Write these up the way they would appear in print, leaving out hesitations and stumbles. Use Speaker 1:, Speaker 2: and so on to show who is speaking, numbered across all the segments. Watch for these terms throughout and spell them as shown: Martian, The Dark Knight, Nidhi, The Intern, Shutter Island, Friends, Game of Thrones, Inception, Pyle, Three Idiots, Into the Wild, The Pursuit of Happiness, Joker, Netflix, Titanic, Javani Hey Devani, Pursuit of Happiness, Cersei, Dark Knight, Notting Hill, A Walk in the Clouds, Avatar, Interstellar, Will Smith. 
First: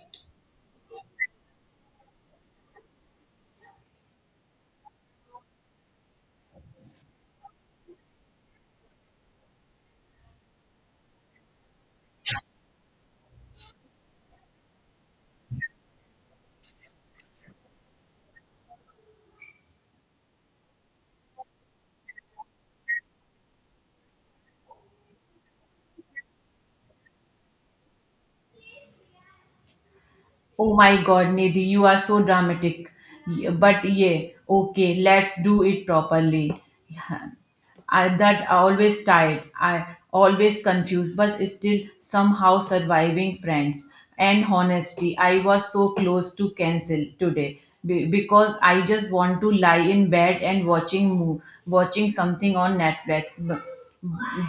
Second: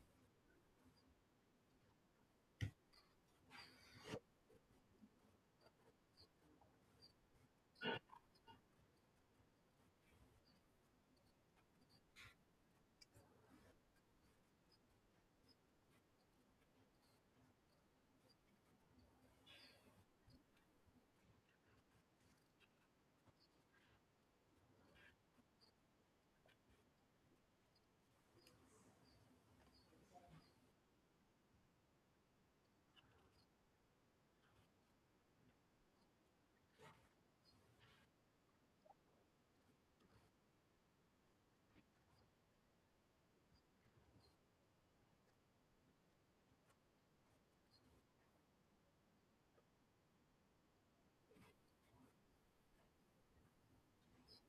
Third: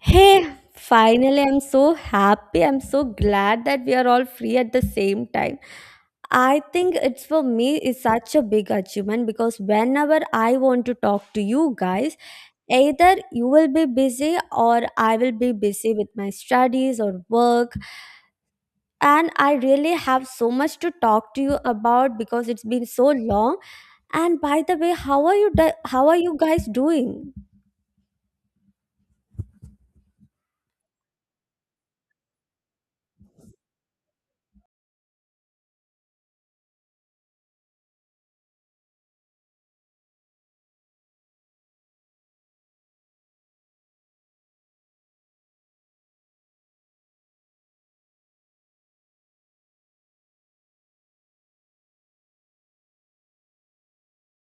Speaker 1: Hey, finally, I'm so happy. I'm so glad that we are all free at the same time. I think it's for me is such a big achievement because whenever I want to talk to you guys, either you will be busy or I will be busy with my studies or work. And I really have so much to talk to you about because it's been so long. And by the way, how are you guys doing?
Speaker 2: Oh my god, Nidhi, you are so dramatic. But yeah, okay, let's do it properly. Yeah. I, that always tired, I always confused, but still somehow surviving friends. And honesty, I was so close to cancel today because I just want to lie in bed and watching watching something on Netflix.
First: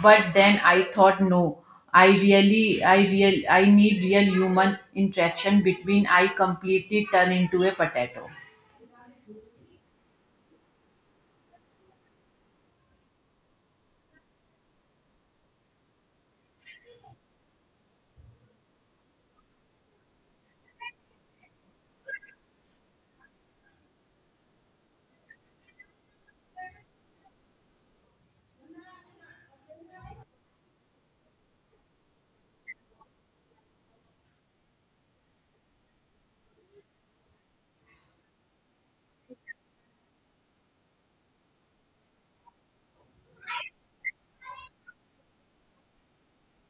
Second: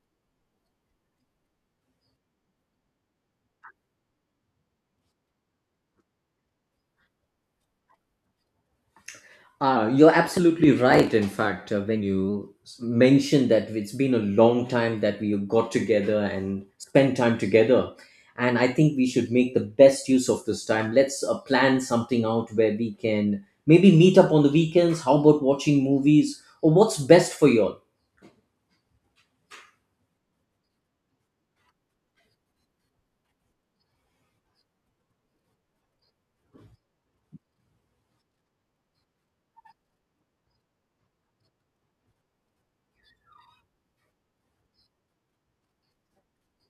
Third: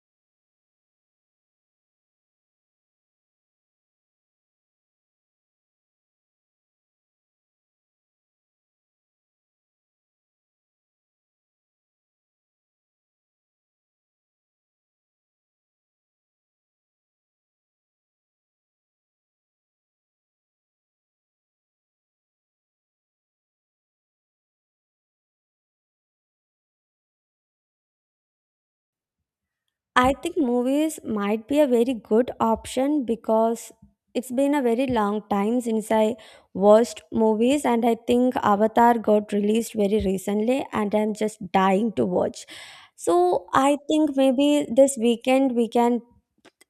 Speaker 2: But then I thought, no, I need real human interaction between. I completely turn into a potato.
Speaker 3: You're absolutely right. In fact, when you mentioned that it's been a long time that we got together and spent time together, and I think we should make the best use of this time. Let's plan something out where we can maybe meet up on the weekends. How about watching movies or what's best for you all?
Speaker 1: I think movies might be a very good option because it's been a very long time since I watched movies, and I think Avatar got released very recently, and I'm just dying to watch. So I think maybe this weekend we can.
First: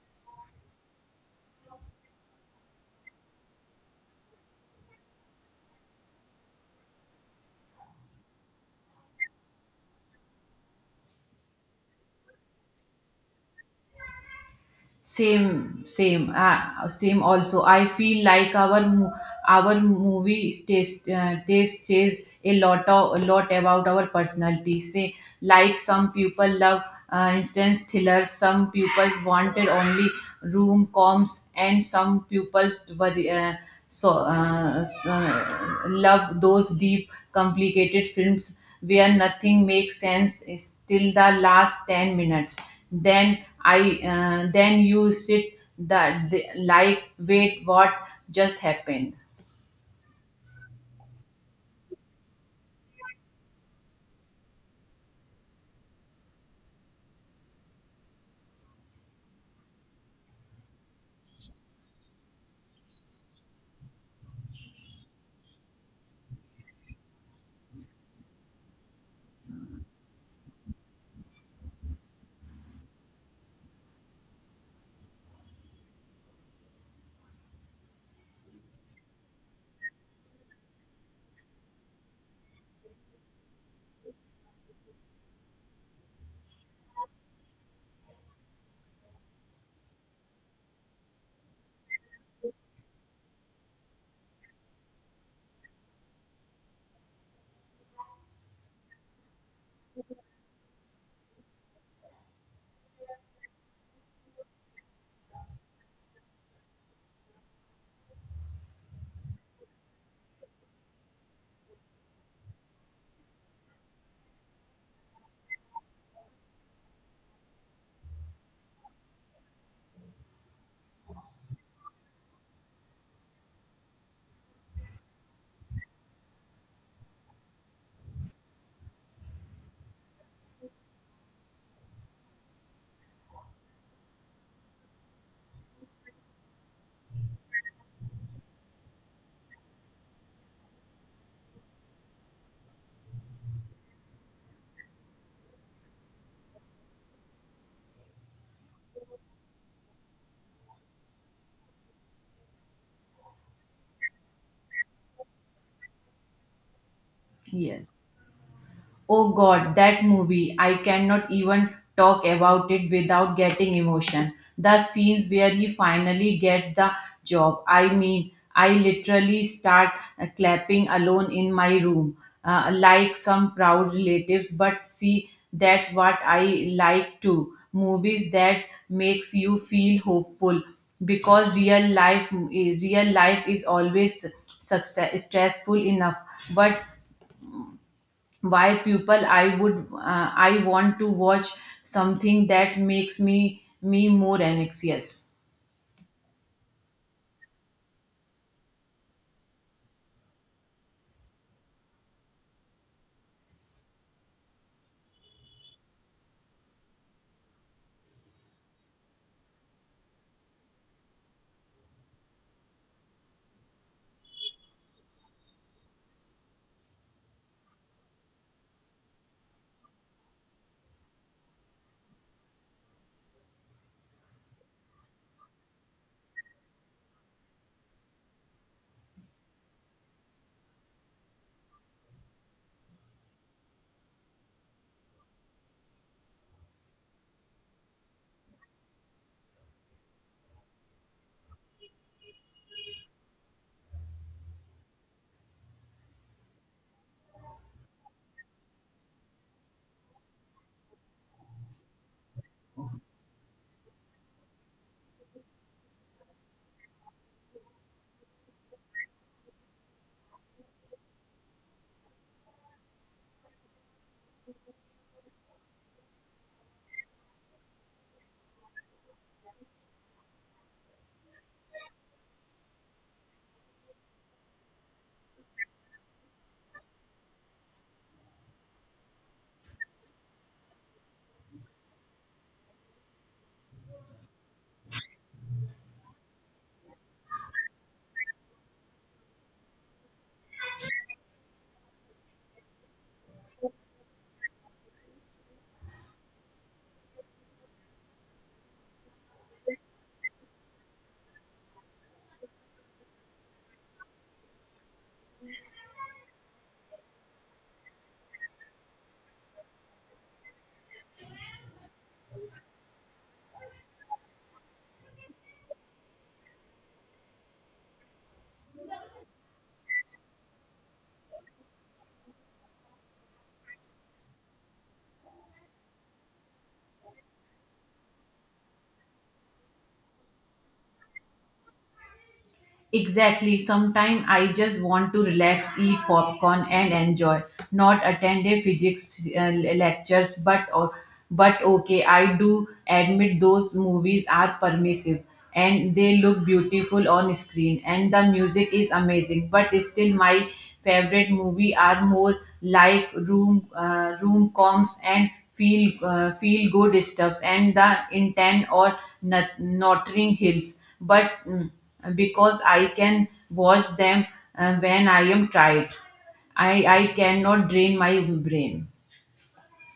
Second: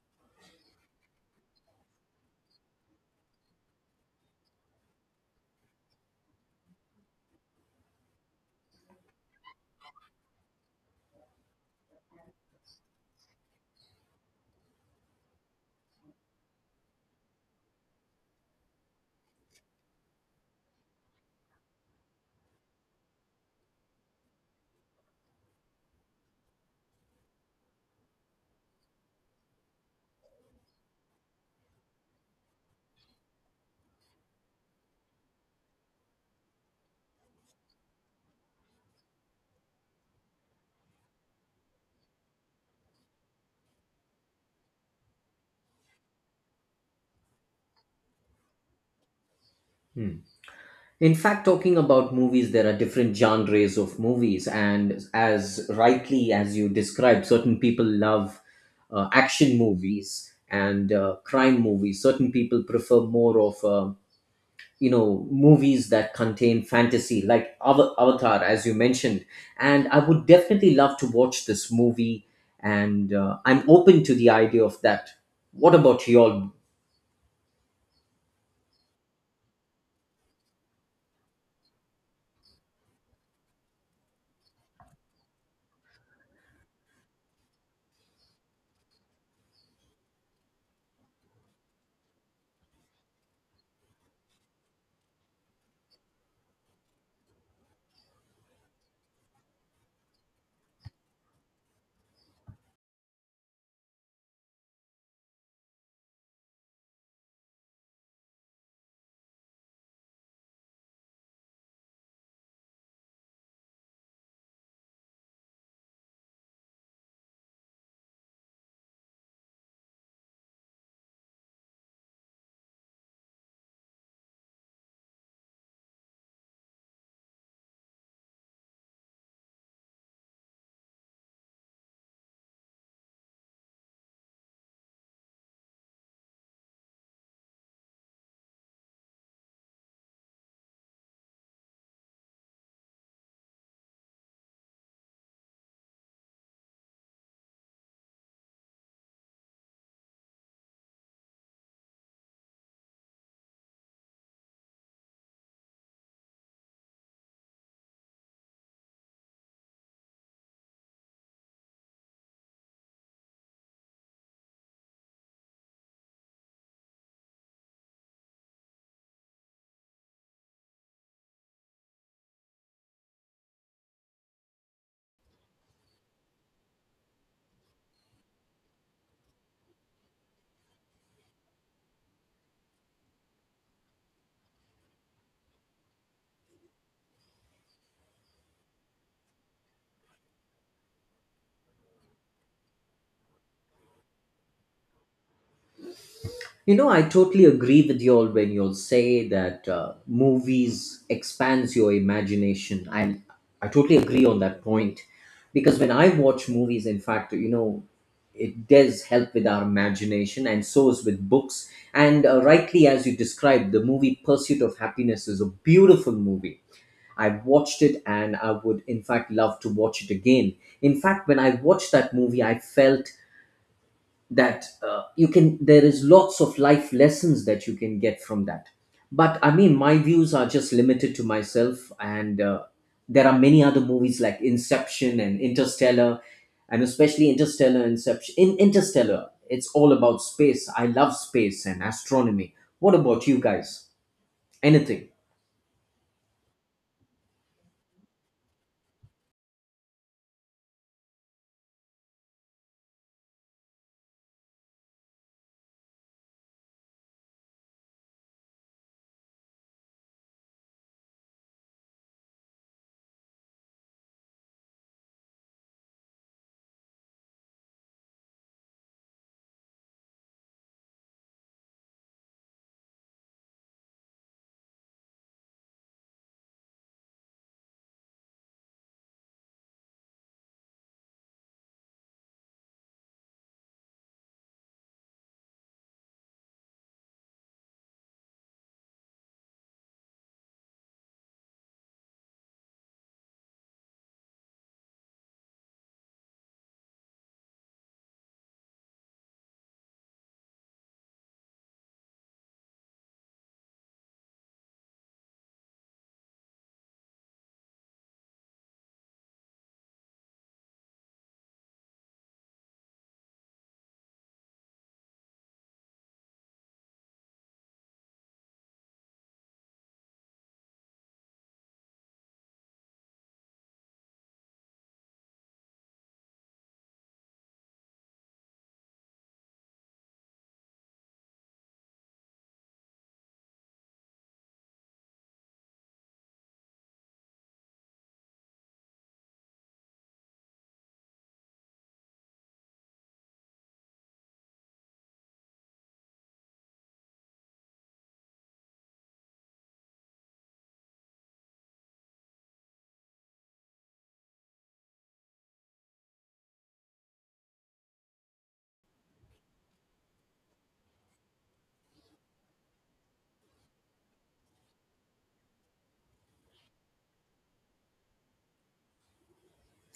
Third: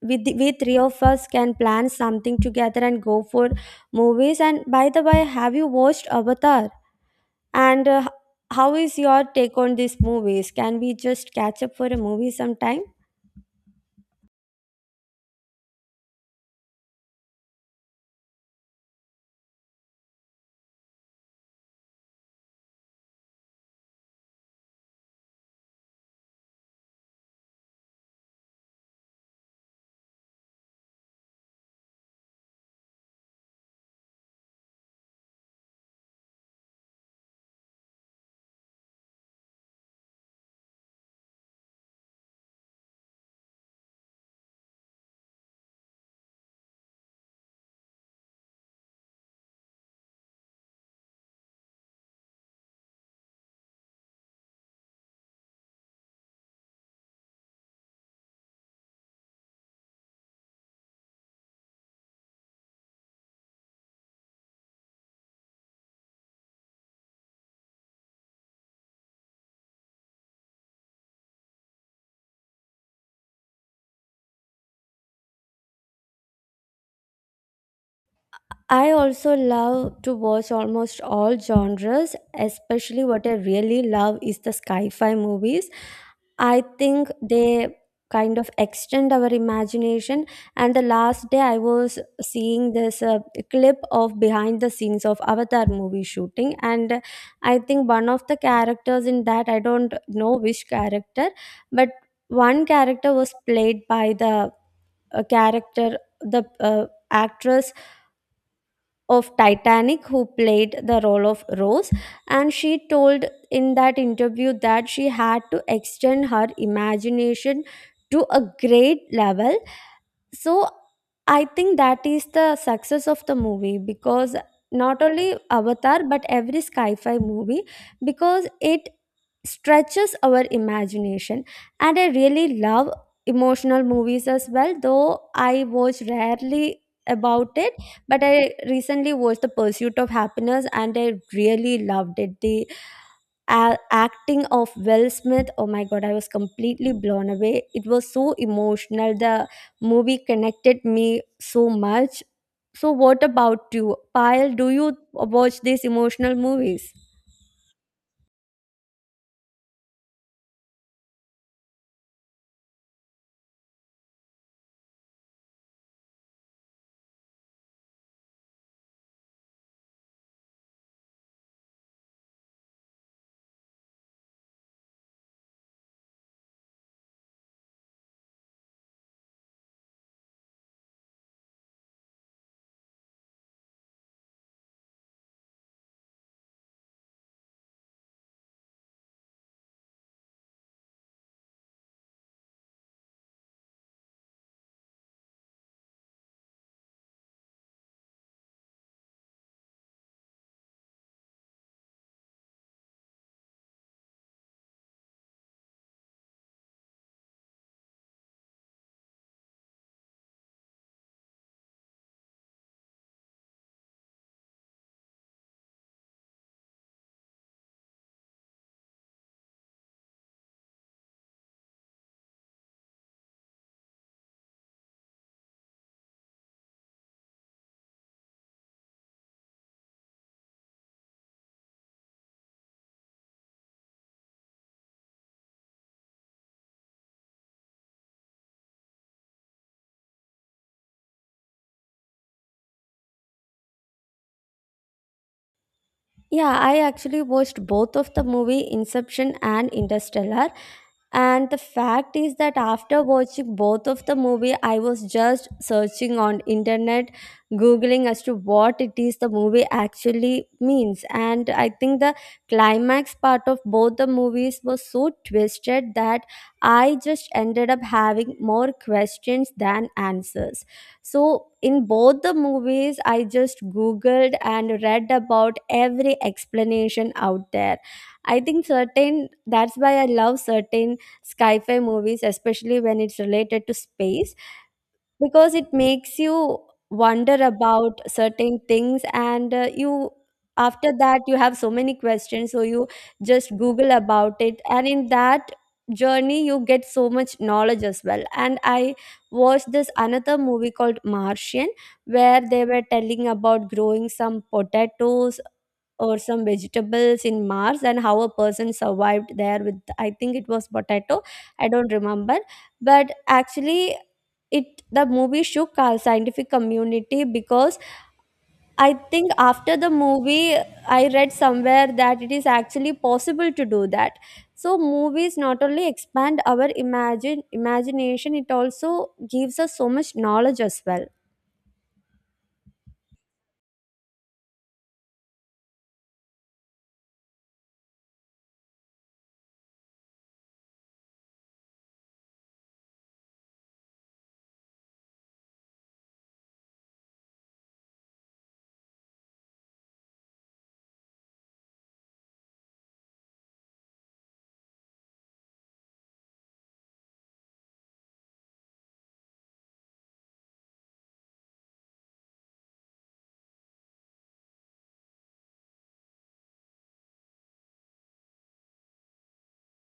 Speaker 1: We three of us can plan something together and go for movies. And by the way, have you watched Avatar? And How is your take on these movies? Can we just catch up for a movie sometime?
Speaker 2: Same. Also, I feel like our our movie taste says a lot about our personality. Say, like some people love instance thrillers, some people wanted only room coms, and some people worry, love those deep, complicated films where nothing makes sense is till the last ten minutes, then I then you sit that the, like wait what just happened.
Speaker 3: In fact, talking about movies, there are different genres of movies, and as rightly as you described, certain people love action movies and crime movies. Certain people prefer more of you know movies that contain fantasy, like Avatar, as you mentioned. And I would definitely love to watch this movie, and I'm open to the idea of that. What about you all?
Speaker 1: I also love to watch almost all genres, especially what I really love is the sci fi movies. I think they kind of extend our imagination. And the last day, I was seeing this clip of behind the scenes of Avatar movie shooting. And I think one of the characters in that, I don't know which character, but one character was played by the actress of Titanic who played the role of Rose, and she told in that interview that she had to extend her imagination to a great level. So I think that is the success of the movie because not only Avatar but every sci-fi movie, because it stretches our imagination. And I really love emotional movies as well, though I watch rarely about it. But I recently watched The Pursuit of Happiness and I really loved it. The acting of Will Smith, oh my god, I was completely blown away. It was so emotional. The movie connected me so much. So, what about you, Pyle? Do you watch these emotional movies?
Speaker 2: Yes. Oh god, that movie. I cannot even talk about it without getting emotion. The scenes where he finally get the job, I mean, I literally start clapping alone in my room like some proud relatives, but see that's what I like too. Movies that makes you feel hopeful because real real life is always success, stressful enough, but why people I want to watch something that makes me more anxious.
Speaker 3: You know, I totally agree with you all when you all say that movies expands your imagination. I totally agree on that point because when I watch movies, in fact, you know, it does help with our imagination and so is with books. And rightly, as you described, the movie Pursuit of Happiness is a beautiful movie. I watched it and I would, in fact, love to watch it again. In fact, when I watched that movie, I felt that you can there is lots of life lessons that you can get from that, but I mean my views are just limited to myself, and there are many other movies like Inception and Interstellar, and especially Interstellar. Inception, in Interstellar, it's all about space. I love space and astronomy. What about you guys? Anything?
Speaker 1: Yeah, I actually watched both of the movie Inception and Interstellar. And the fact is that after watching both of the movie, I was just searching on internet, googling as to what it is the movie actually means. And I think the climax part of both the movies was so twisted that I just ended up having more questions than answers. So in both the movies, I just googled and read about every explanation out there. I think certain that's why I love certain sci-fi movies, especially when it's related to space, because it makes you wonder about certain things, and you, after that you have so many questions, so you just google about it, and in that journey you get so much knowledge as well. And I watched this another movie called Martian, where they were telling about growing some potatoes or some vegetables in Mars and how a person survived there with, I think it was potato. I don't remember, but actually it, the movie shook our scientific community, because I think after the movie I read somewhere that it is actually possible to do that. So movies not only expand our imagine imagination, it also gives us so much knowledge as well.
Speaker 2: Exactly. Sometimes I just want to relax, eat popcorn, and enjoy. Not attend a physics lectures, but okay, I do admit those movies are permissive and they look beautiful on screen and the music is amazing. But still, my favorite movie are more like room coms and feel good stuffs and the intent or Notting Hills. But mm, because I can watch them when I am tired. I cannot drain my brain.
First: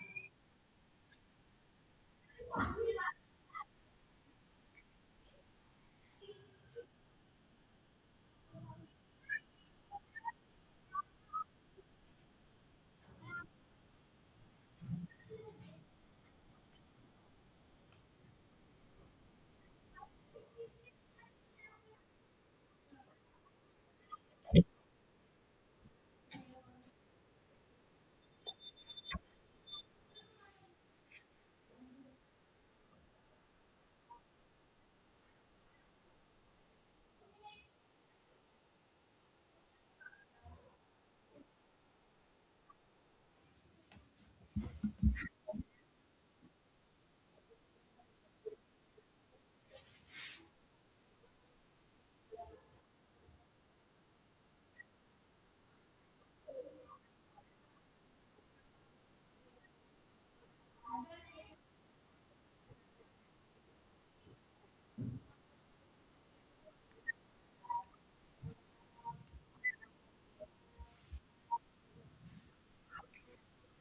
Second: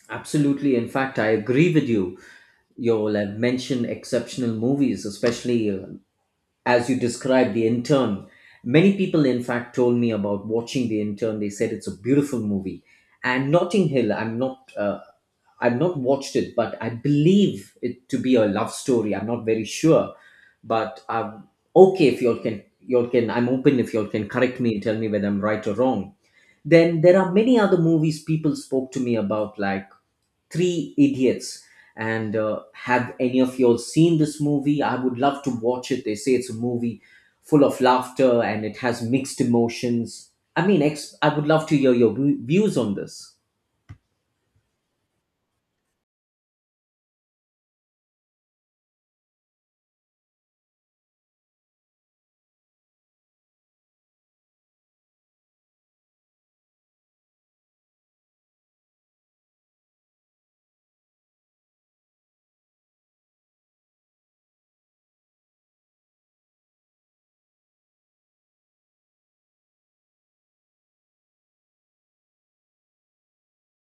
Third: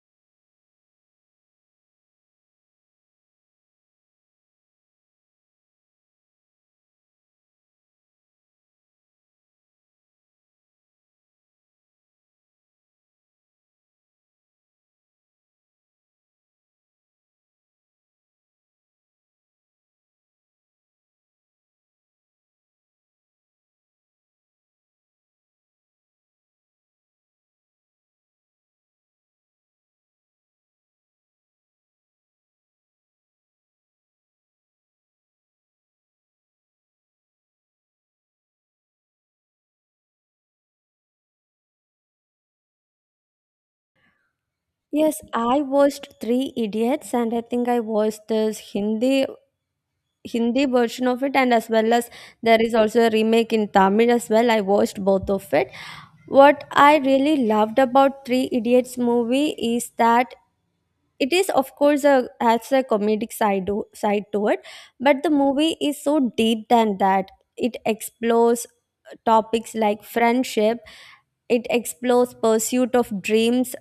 Speaker 3: Absolutely. In fact, I agree with you. You'll have mentioned exceptional movies, especially as you described, The Intern. Many people in fact told me about watching The Intern. They said it's a beautiful movie. And Notting Hill, I'm not I've not watched it, but I believe it to be a love story. I'm not very sure, but okay, if you all can, I'm open. If you all can correct me and tell me whether I'm right or wrong. Then there are many other movies people spoke to me about, like Three Idiots. And have any of y'all seen this movie? I would love to watch it. They say it's a movie full of laughter and it has mixed emotions. I mean, I would love to hear your views on this.
Speaker 1: Yes, I watched Three Idiots and I think I watched this Hindi version of it, and as well as there is also a remake in Tamil as well. I watched both of it. What I really loved about Three Idiots movie is that it is of course a has a side to it, but the movie is so deep than that. It explores topics like friendship, it explores pursuit of dreams,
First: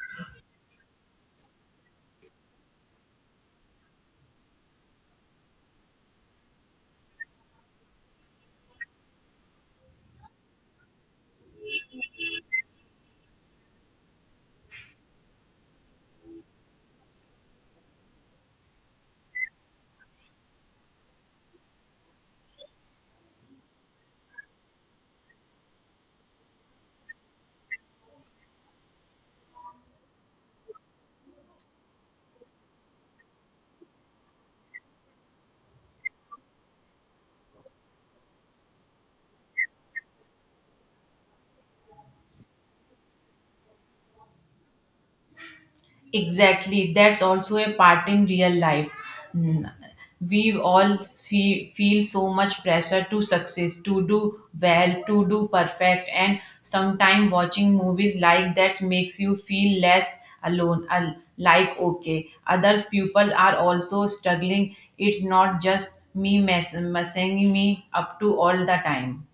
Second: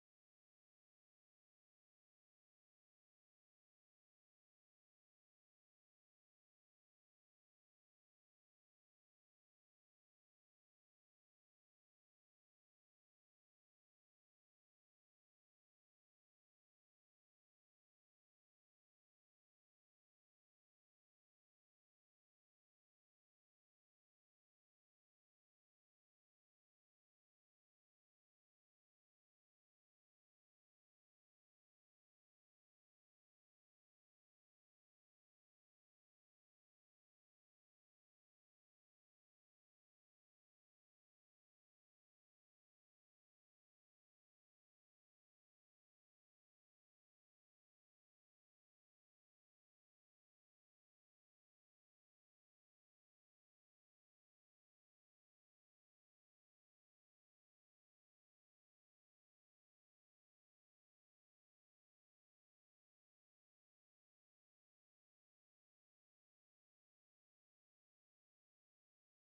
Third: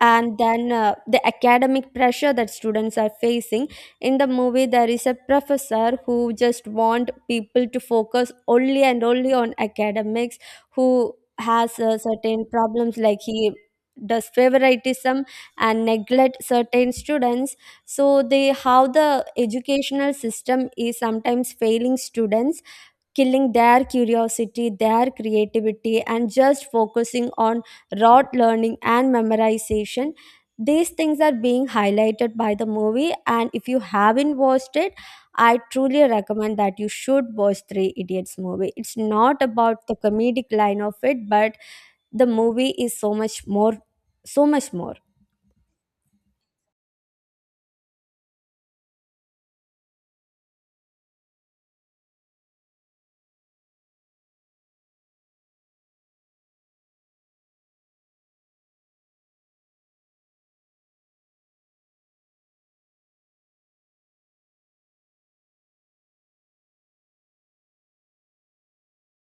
Speaker 1: and then the academic pressure that students are facing. In the movie there is a professor who just want people to focus only and only on academics, who has certain problems, like he does favoritism and neglect certain students. So they, how the educational system is sometimes failing students, killing their curiosity, their creativity, and just focusing on rote learning and memorization. These things are being highlighted by the movie, and if you haven't watched it, I truly recommend that you should watch Three Idiots movie. It's not about the comedic line of it, but the movie is so much more, so much more.
Speaker 2: Exactly, that's also a part in real life. Mm, we all see, feel so much pressure to success, to do well, to do perfect, and sometimes watching movies like that makes you feel less alone. Like, okay, other people are also struggling, it's not just me messing me up to all the time.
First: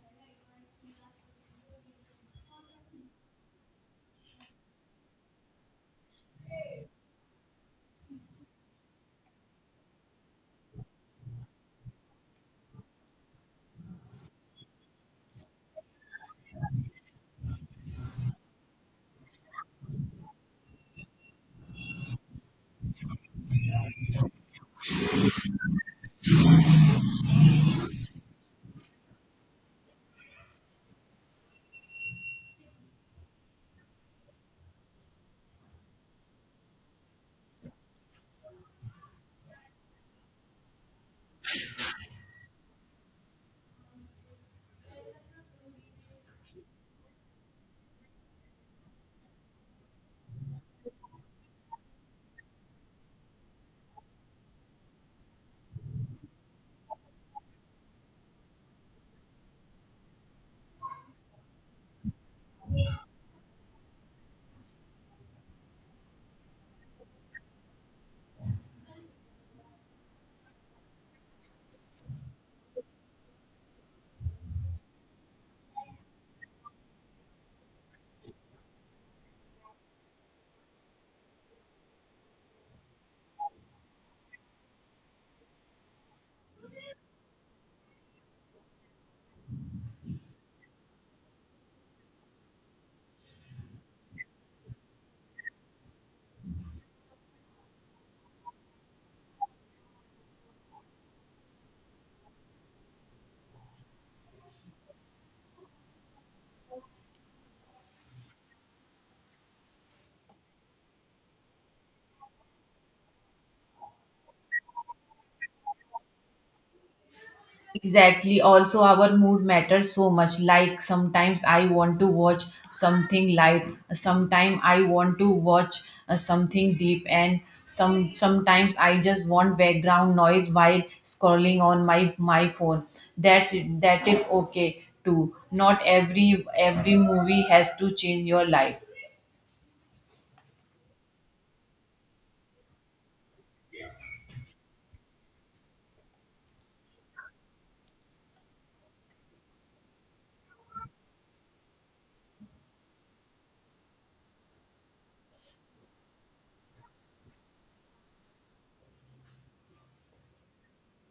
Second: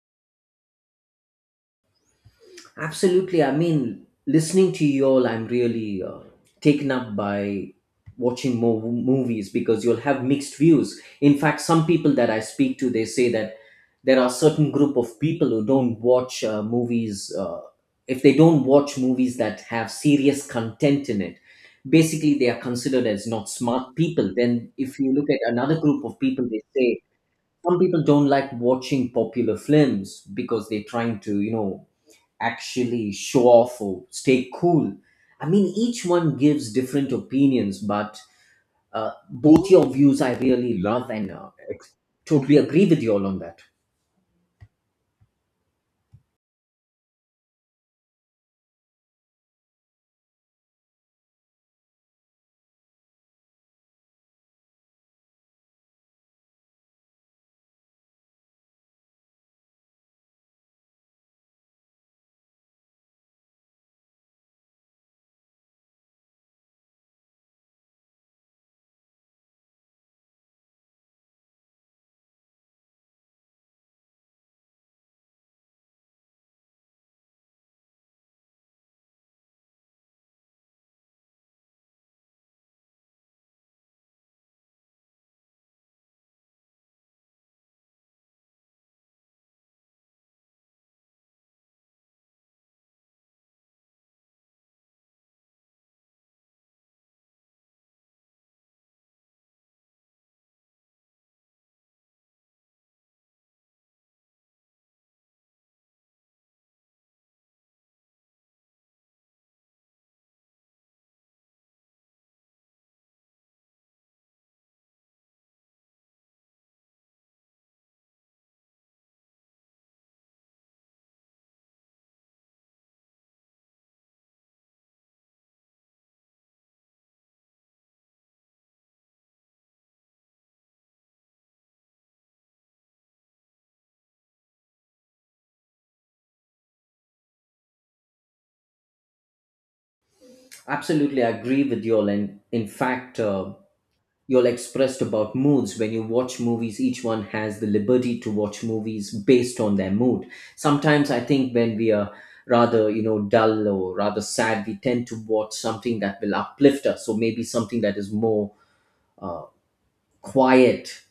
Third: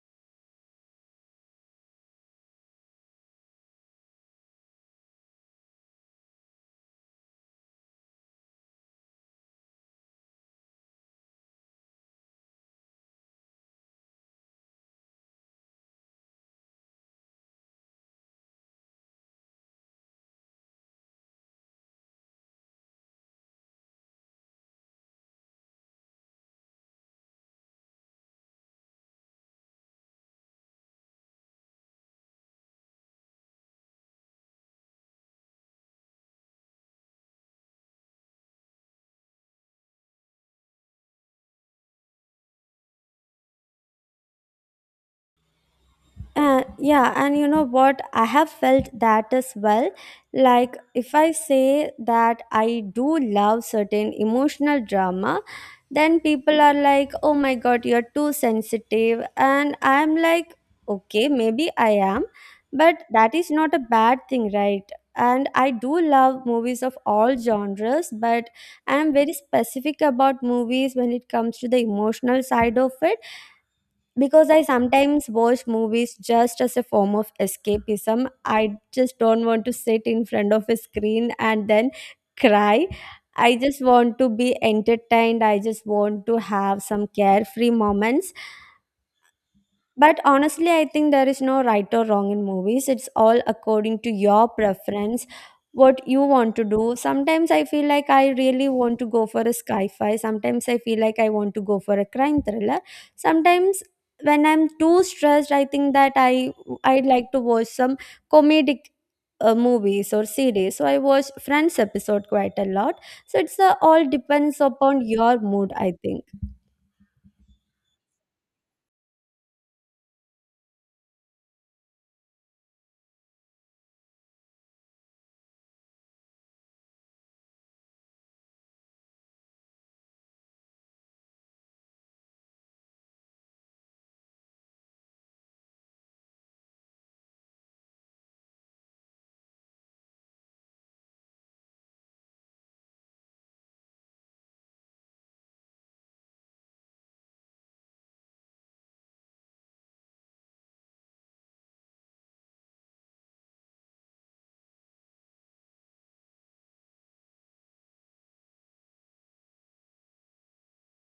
Speaker 3: Absolutely. I mean, listening to you all, I'm really taken up by watching more movies because you'll have mixed views. In fact, some people that I speak to, they say that there are certain group of people who don't watch movies if they don't watch movies that have serious content in it. Basically, they are considered as not smart people. Then, if you look at another group of people, they say some people don't like watching popular films because they're trying to, you know, actually show off or stay cool. I mean, each one gives different opinions, but both your views I really love, and totally agree with you all on that.
Speaker 1: Yeah, and you know what? I have felt that as well. Like, if I say that I do love certain emotional drama, then people are like, oh my god, you're too sensitive. And I'm like, okay, maybe I am, but that is not a bad thing, right? And I do love movies of all genres, but I'm very specific about movies when it comes to the emotional side of it, because I sometimes watch movies just as a form of escapism. I just don't want to sit in front of a screen and then cry. I just want to be entertained. I just want to have some carefree moments. But honestly, I think there is no right or wrong in movies. It's all according to your preference, what you want to do. Sometimes I feel like I really want to go for a sci fi. Sometimes I feel like I want to go for a crime thriller. Sometimes when I'm too stressed, I think that I would like to watch some comedic movies or series. So I watch Friends episode quite a lot. So it's all depends upon your mood, I think.
Speaker 2: Exactly. Also, our mood matters so much. Like sometimes I want to watch something light, sometimes I want to watch something deep, and sometimes I just want background noise while scrolling on my phone. That that is okay too. Not every movie has to change your life.
Speaker 3: Absolutely, I agree with you all. And in fact, you're expressed about moods. When you watch movies, each one has the liberty to watch movies based on their mood. Sometimes I think when we are rather, you know, dull or rather sad, we tend to watch something that will uplift us, so maybe something that is more uh, quiet.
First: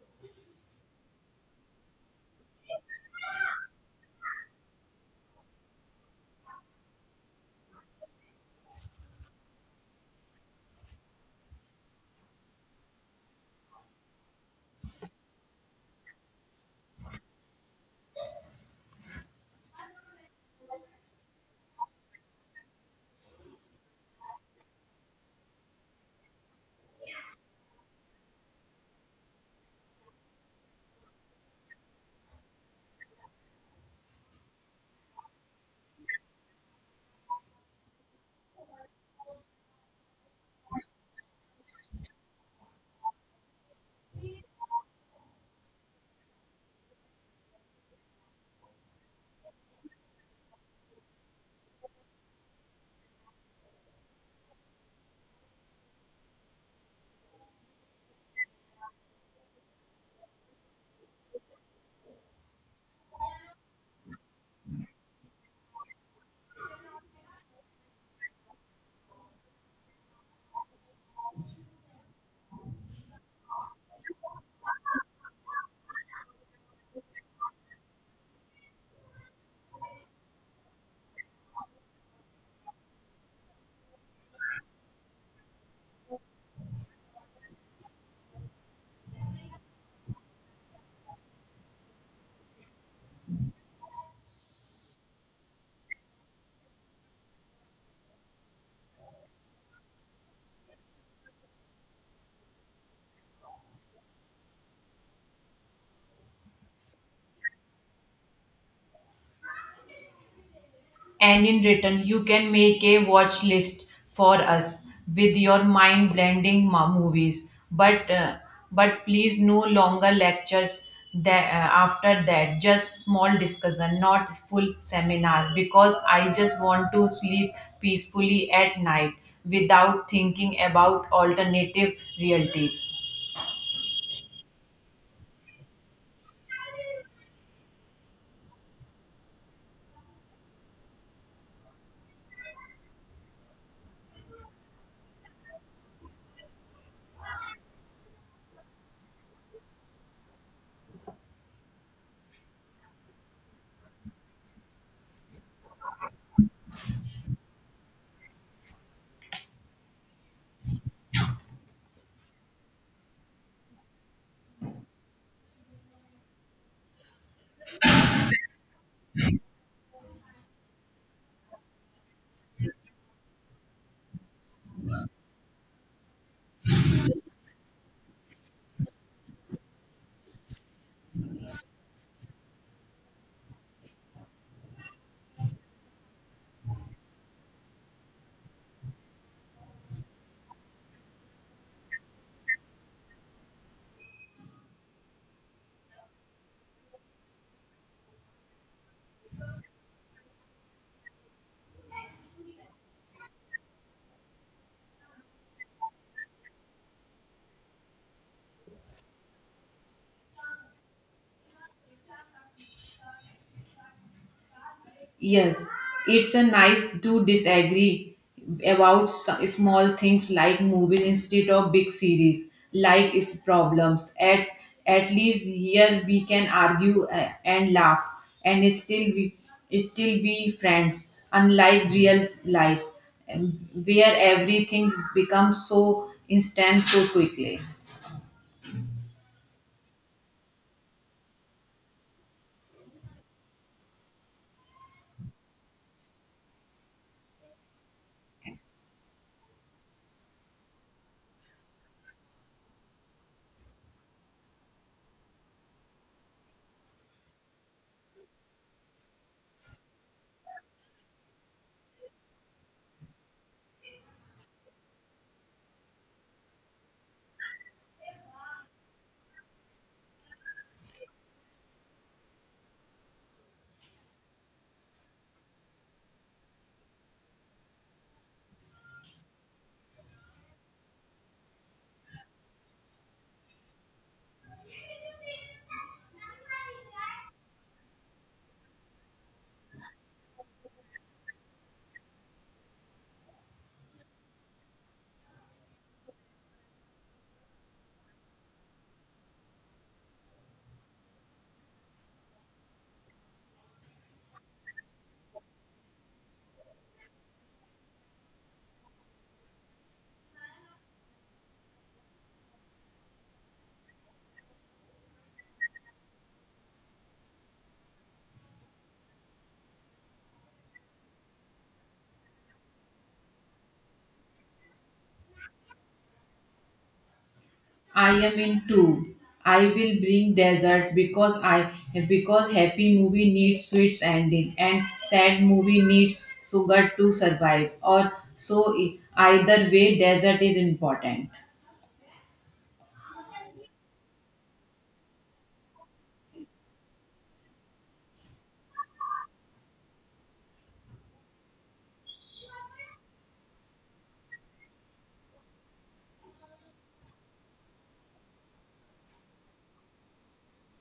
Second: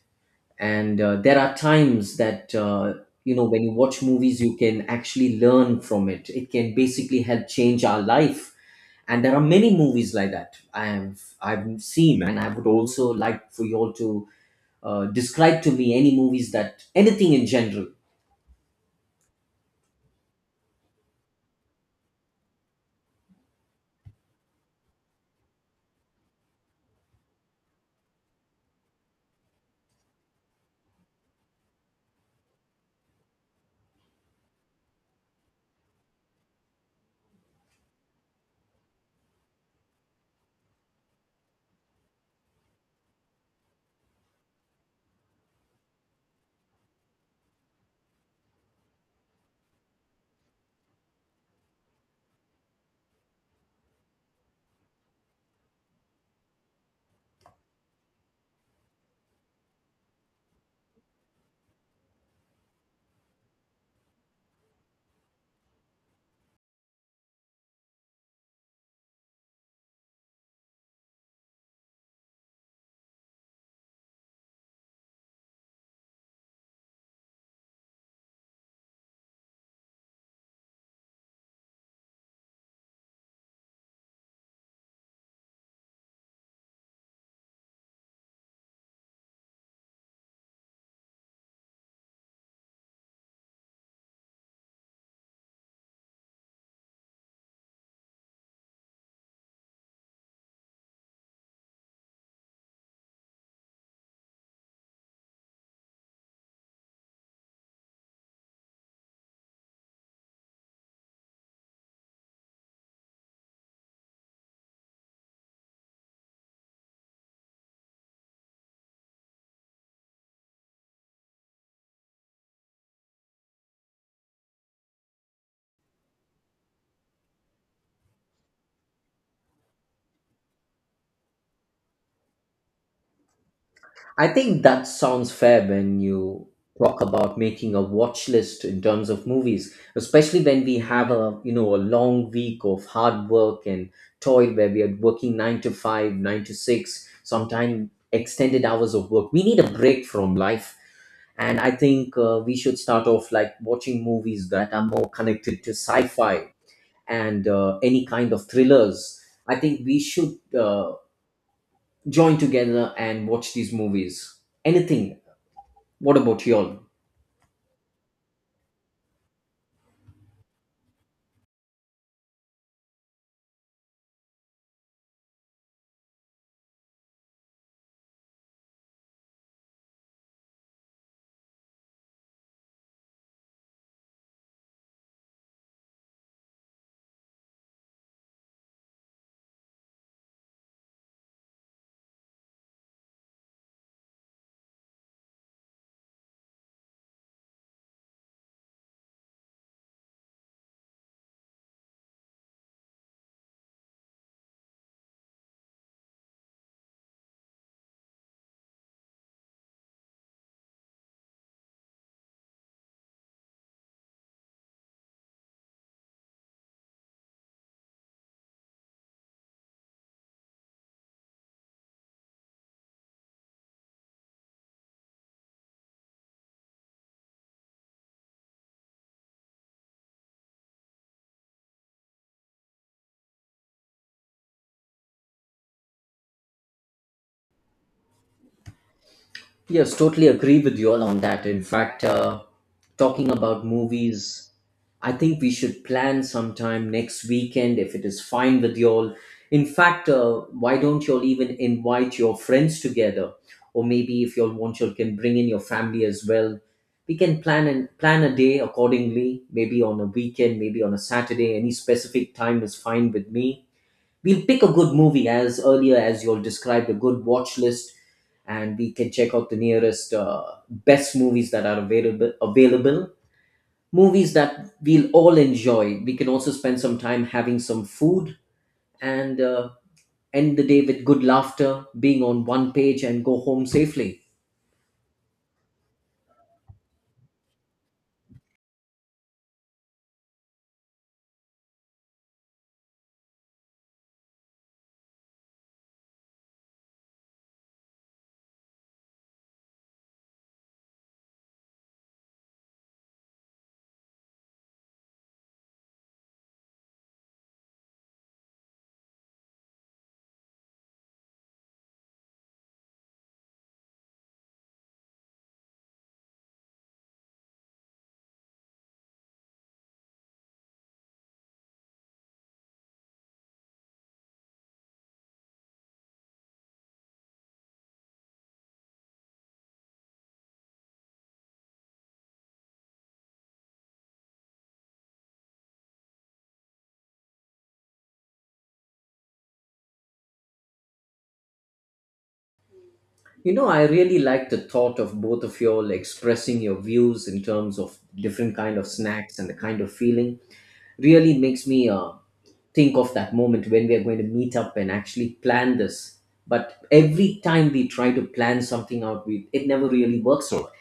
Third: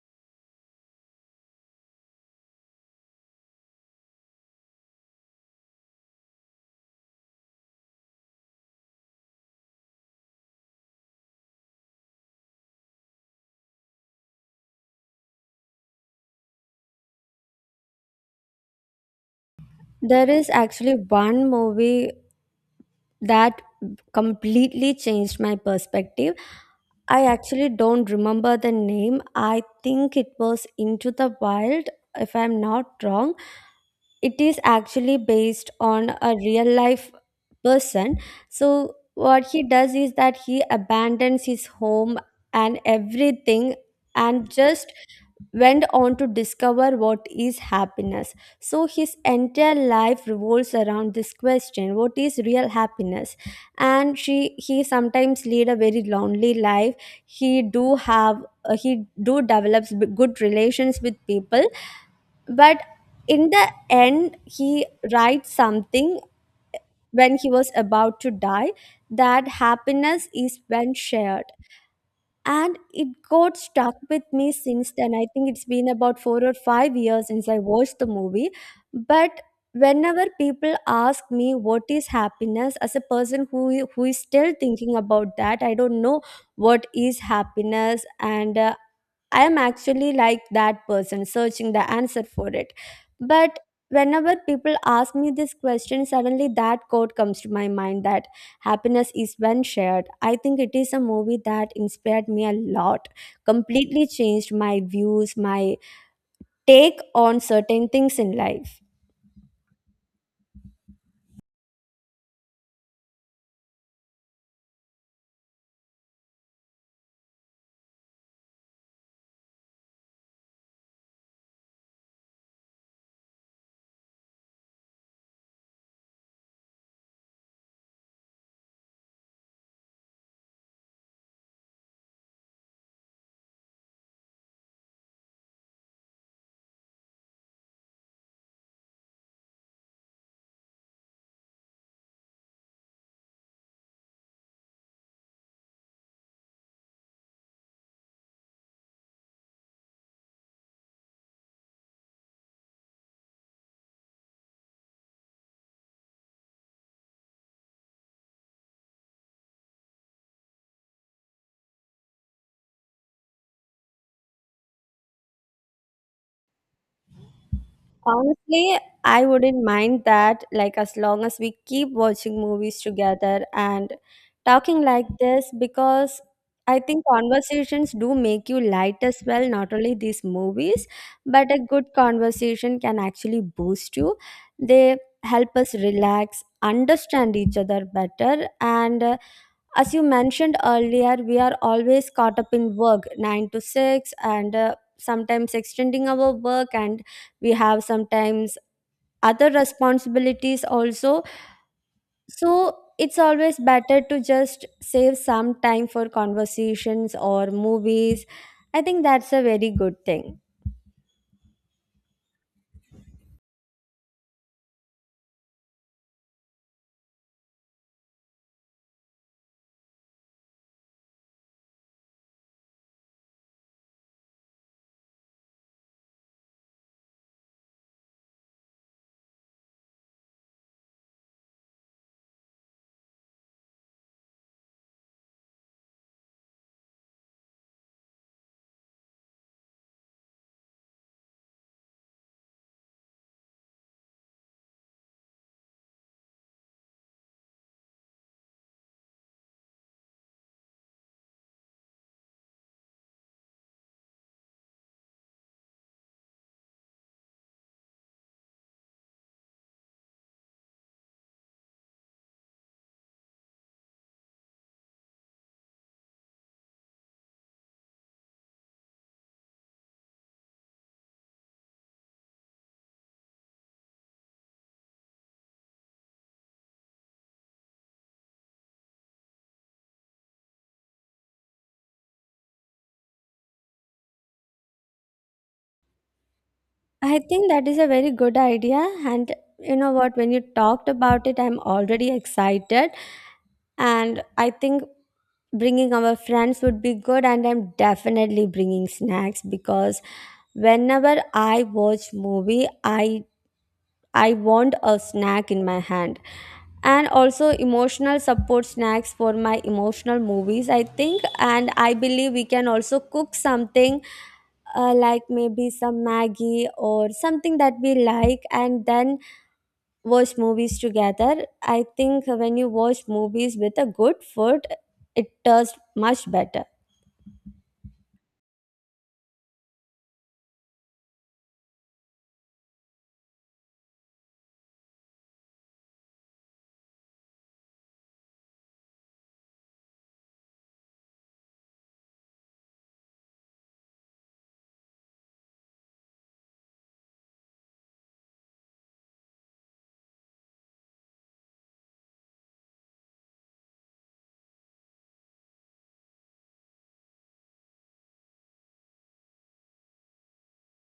Speaker 3: And there are times that you know when you watch movies you can actually learn from it. It can basically help change our life, and there are many movies like that I've seen, and I would also like for you all to describe to me any movies, that anything in general.
Speaker 1: There is actually one movie that completely changed my perspective. I actually don't remember the name. I think it was Into the Wild, if I'm not wrong. It is actually based on a real life person. So, what he does is that he abandons his home and everything and just went on to discover what is happiness. So his entire life revolves around this question: what is real happiness? And he sometimes lead a very lonely life. He do develops good relations with people, but in the end, he writes something when he was about to die, that happiness is when shared. And it got stuck with me since then. I think it's been about 4 or 5 years since I watched the movie, but whenever people ask me what is happiness, as a person who is still thinking about that, I don't know what is happiness. And I am actually like that person searching the answer for it. But whenever people ask me this question, suddenly that quote comes to my mind, that happiness is when shared. I think it is a movie that inspired me a lot, completely changed my views, my take on certain things in life.
Speaker 2: And in return, you can make a watch list for us with your mind blending movies. But, please, no longer lectures that, after that. Just small discussion, not full seminar, because I just want to sleep peacefully at night without thinking about alternative realities.
Speaker 3: I think that sounds fair. When you talk about making a watch list in terms of movies, especially when we have a, you know, a long week of hard work and toil where we are working 9 to 5, 9 to 6, sometimes extended hours of work, we need a break from life. And I think we should start off like watching movies that are more connected to sci-fi and any kind of thrillers. I think we should join together and watch these movies. Anything. What about you all?
Speaker 1: Honestly, I wouldn't mind that, like, as long as we keep watching movies together and talking like this, because I think conversations do make you light as well, not only these movies, but a good conversation can actually boost you. They help us relax, understand each other better, and as you mentioned earlier, we are always caught up in work, 9 to 6, and sometimes extending our work, and we have sometimes other responsibilities also. So it's always better to just save some time for conversations or movies. I think that's a very good thing.
Speaker 2: Yes, it's a nice to disagree about small things like movies instead of big series, like its problems. At least here we can argue and laugh, and still be friends. Unlike real life, where everything becomes so instant so quickly.
Speaker 3: Yes, totally agree with you all on that. In fact, talking about movies, I think we should plan sometime next weekend if it is fine with you all. In fact, why don't you all even invite your friends together? Or maybe if you all want, you all can bring in your family as well. We can plan a day accordingly, maybe on a weekend, maybe on a Saturday. Any specific time is fine with me. We'll pick a good movie, as earlier as you all described, a good watch list, and we can check out the nearest best movies that are available, movies that we'll all enjoy. We can also spend some time having some food, and end the day with good laughter, being on one page, and go home safely.
Speaker 1: I think that is a very good idea. And you know what, when you talked about it, I'm already excited. And I think bringing our friends would be good, and I'm definitely bringing snacks because whenever I watch movie, I want a snack in my hand, and also emotional support snacks for my emotional movies. I think and I believe we can also cook something, like maybe some maggie or something that we like, and then watch movies together. I think when you watch movies with a good food, it does much better.
Speaker 2: I am in two. I will bring dessert because happy movie needs sweet ending and sad movie needs sugar to survive. Or so either way, dessert is important.
Speaker 3: You know, I really like the thought of both of you all expressing your views in terms of different kind of snacks and the kind of feeling. Really makes me think of that moment when we are going to meet up and actually plan this. But every time we try to plan something out, we, it never really works out.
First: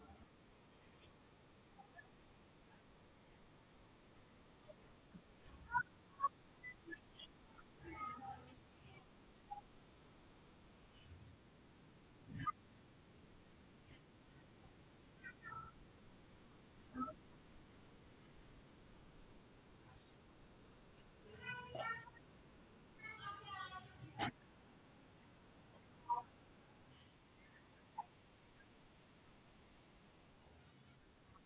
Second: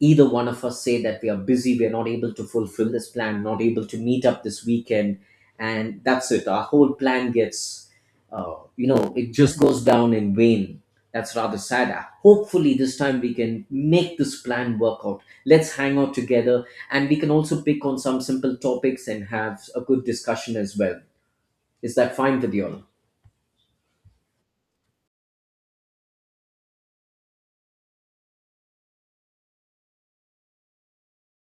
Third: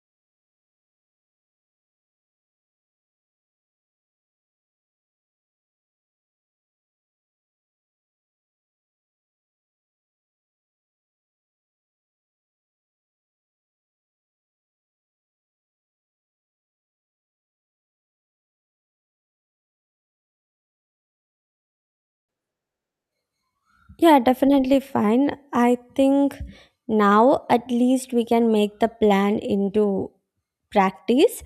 Speaker 3: Either one of us say that we are busy, we are not able to fulfill this plan, not able to meet up this weekend, and that's it. Our whole plan gets, you know, it just goes down in vain. That's rather sad. Hopefully, this time we can make this plan work out. Let's hang out together, and we can also pick on some simple topics and have a good discussion as well. Is that fine with you all?
Speaker 1: Yeah, definitely fine. I think now at least we can make the plan into practice.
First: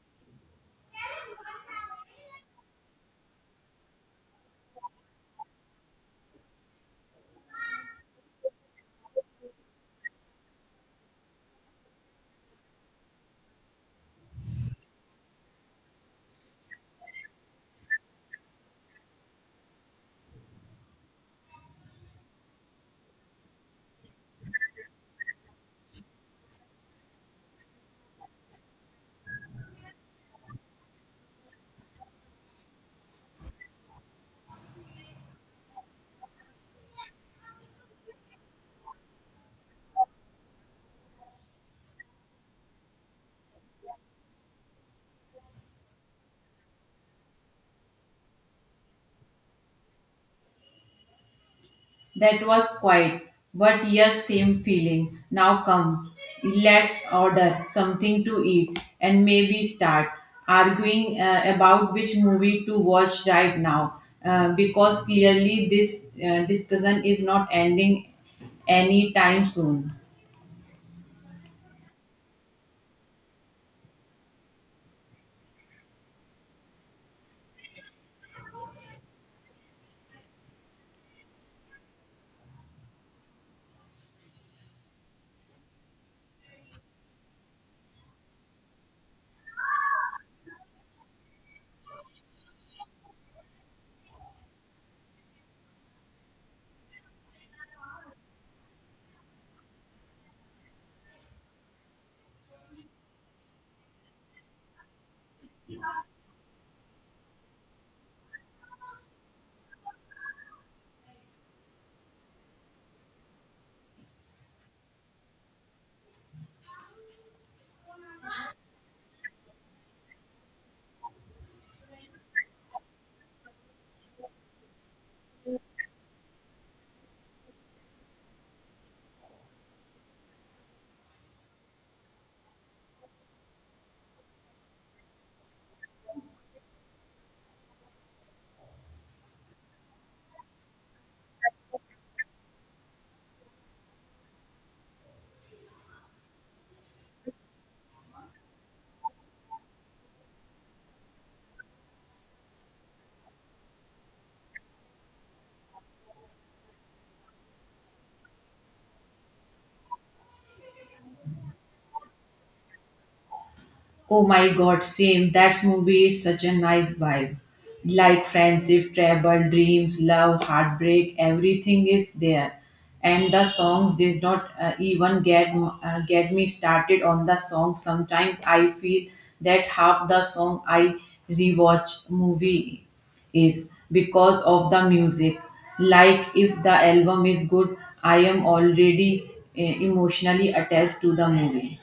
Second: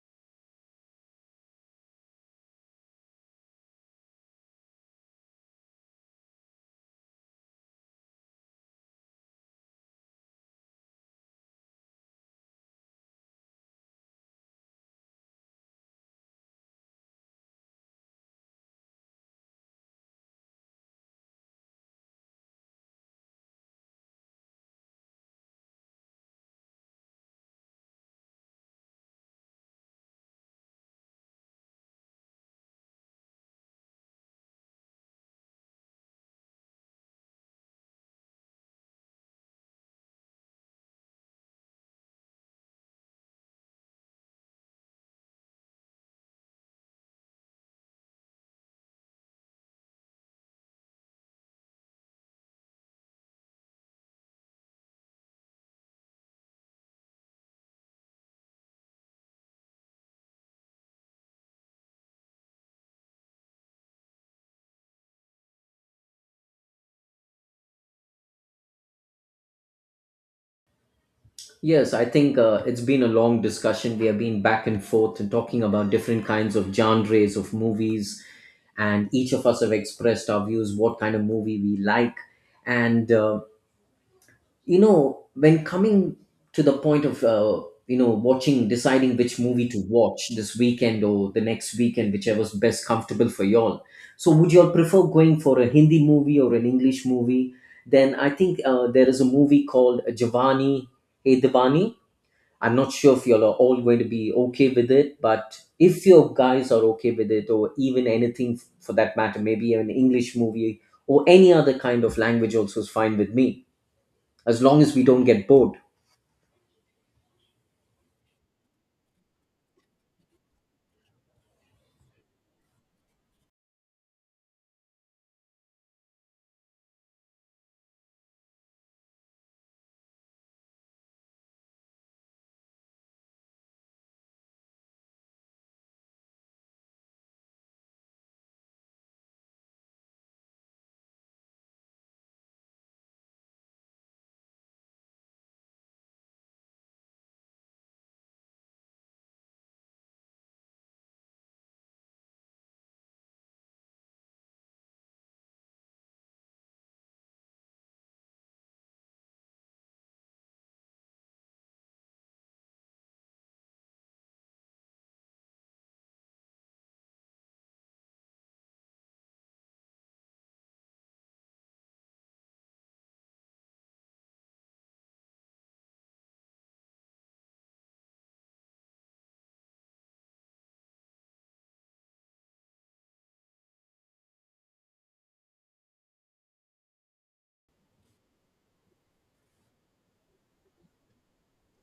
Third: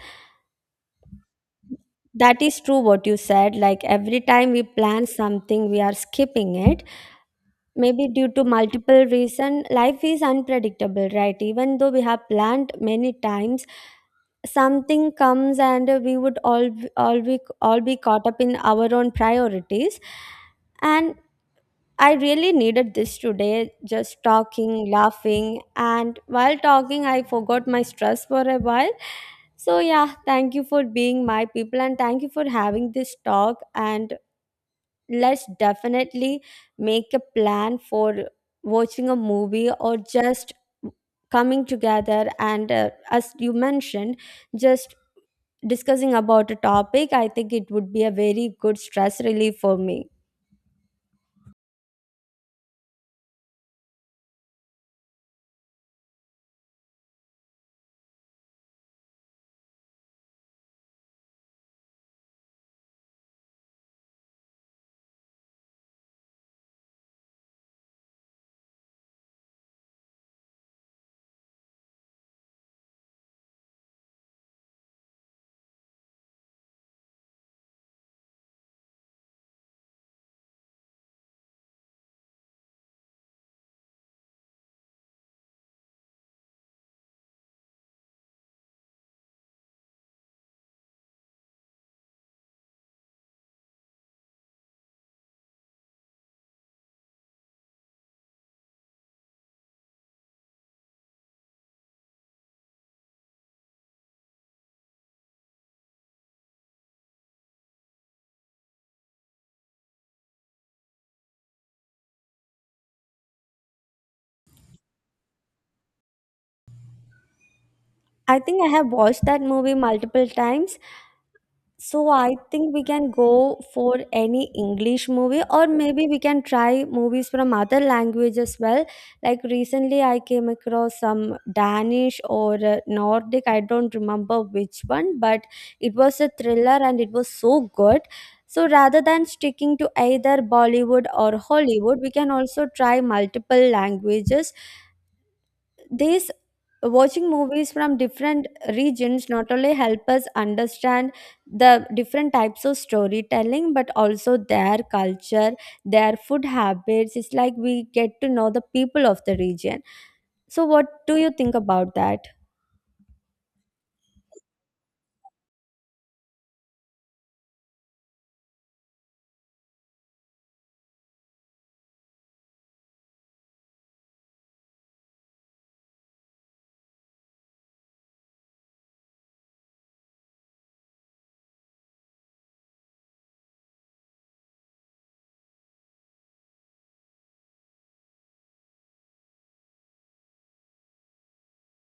Speaker 1: That is true what you said. Like every time we plan something, we are skipping it. Maybe due to multiple reason, life is unpredictable, right? Even though we have planned many times, something comes and we would all be caught up in our own priorities. And I really needed this today, just talking, laughing, and while talking, I forgot my stress for a while. So, yeah, thank you for being my people and thank you for having this talk. And let's definitely make a plan for watching a movie or just coming together. And as you mentioned, just discussing about a topic, I think it would be a very good stress relief for me.
Speaker 2: That was quiet, but yes, same feeling. Now come, let's order something to eat and maybe start arguing about which movie to watch right now because clearly this discussion is not ending anytime soon.
Speaker 3: Yes, I think it's been a long discussion. We have been back and forth and talking about different kinds of genres of movies, and each of us have expressed our views, what kind of movie we like, and you know, when coming to the point of you know watching, deciding which movie to watch this weekend or the next weekend, whichever's best comfortable for y'all. So would y'all prefer going for a Hindi movie or an English movie? Then I think there is a movie called Javani Hey Devani. I'm not sure if y'all are all going to be okay with it, but if your guys are okay with it, or even anything for that matter, maybe an English movie or any other kind of language also is fine with me, as long as we don't get bored.
Speaker 1: I think I have watched that movie multiple times. So I think we can go for any English movie or maybe we can try movies from other language as well. Like recently I came across some Danish or Nordic, I don't remember which one, but it was a thriller and it was so good. So rather than sticking to either Bollywood or Hollywood, we can also try multiple languages these watching movies from different regions not only help us understand the different types of storytelling but also their culture, their food habits. It's like we get to know the people of the region. So what do you think about that?
Speaker 2: Oh my god, same. That movie is such a nice vibe. Like friendship, travel, dreams, love, heartbreak, everything is there. And the songs did not even get me started on the song. Sometimes I feel that half the song I rewatch movie is because of the music. Like if the album is good, I am already emotionally attached to the movie.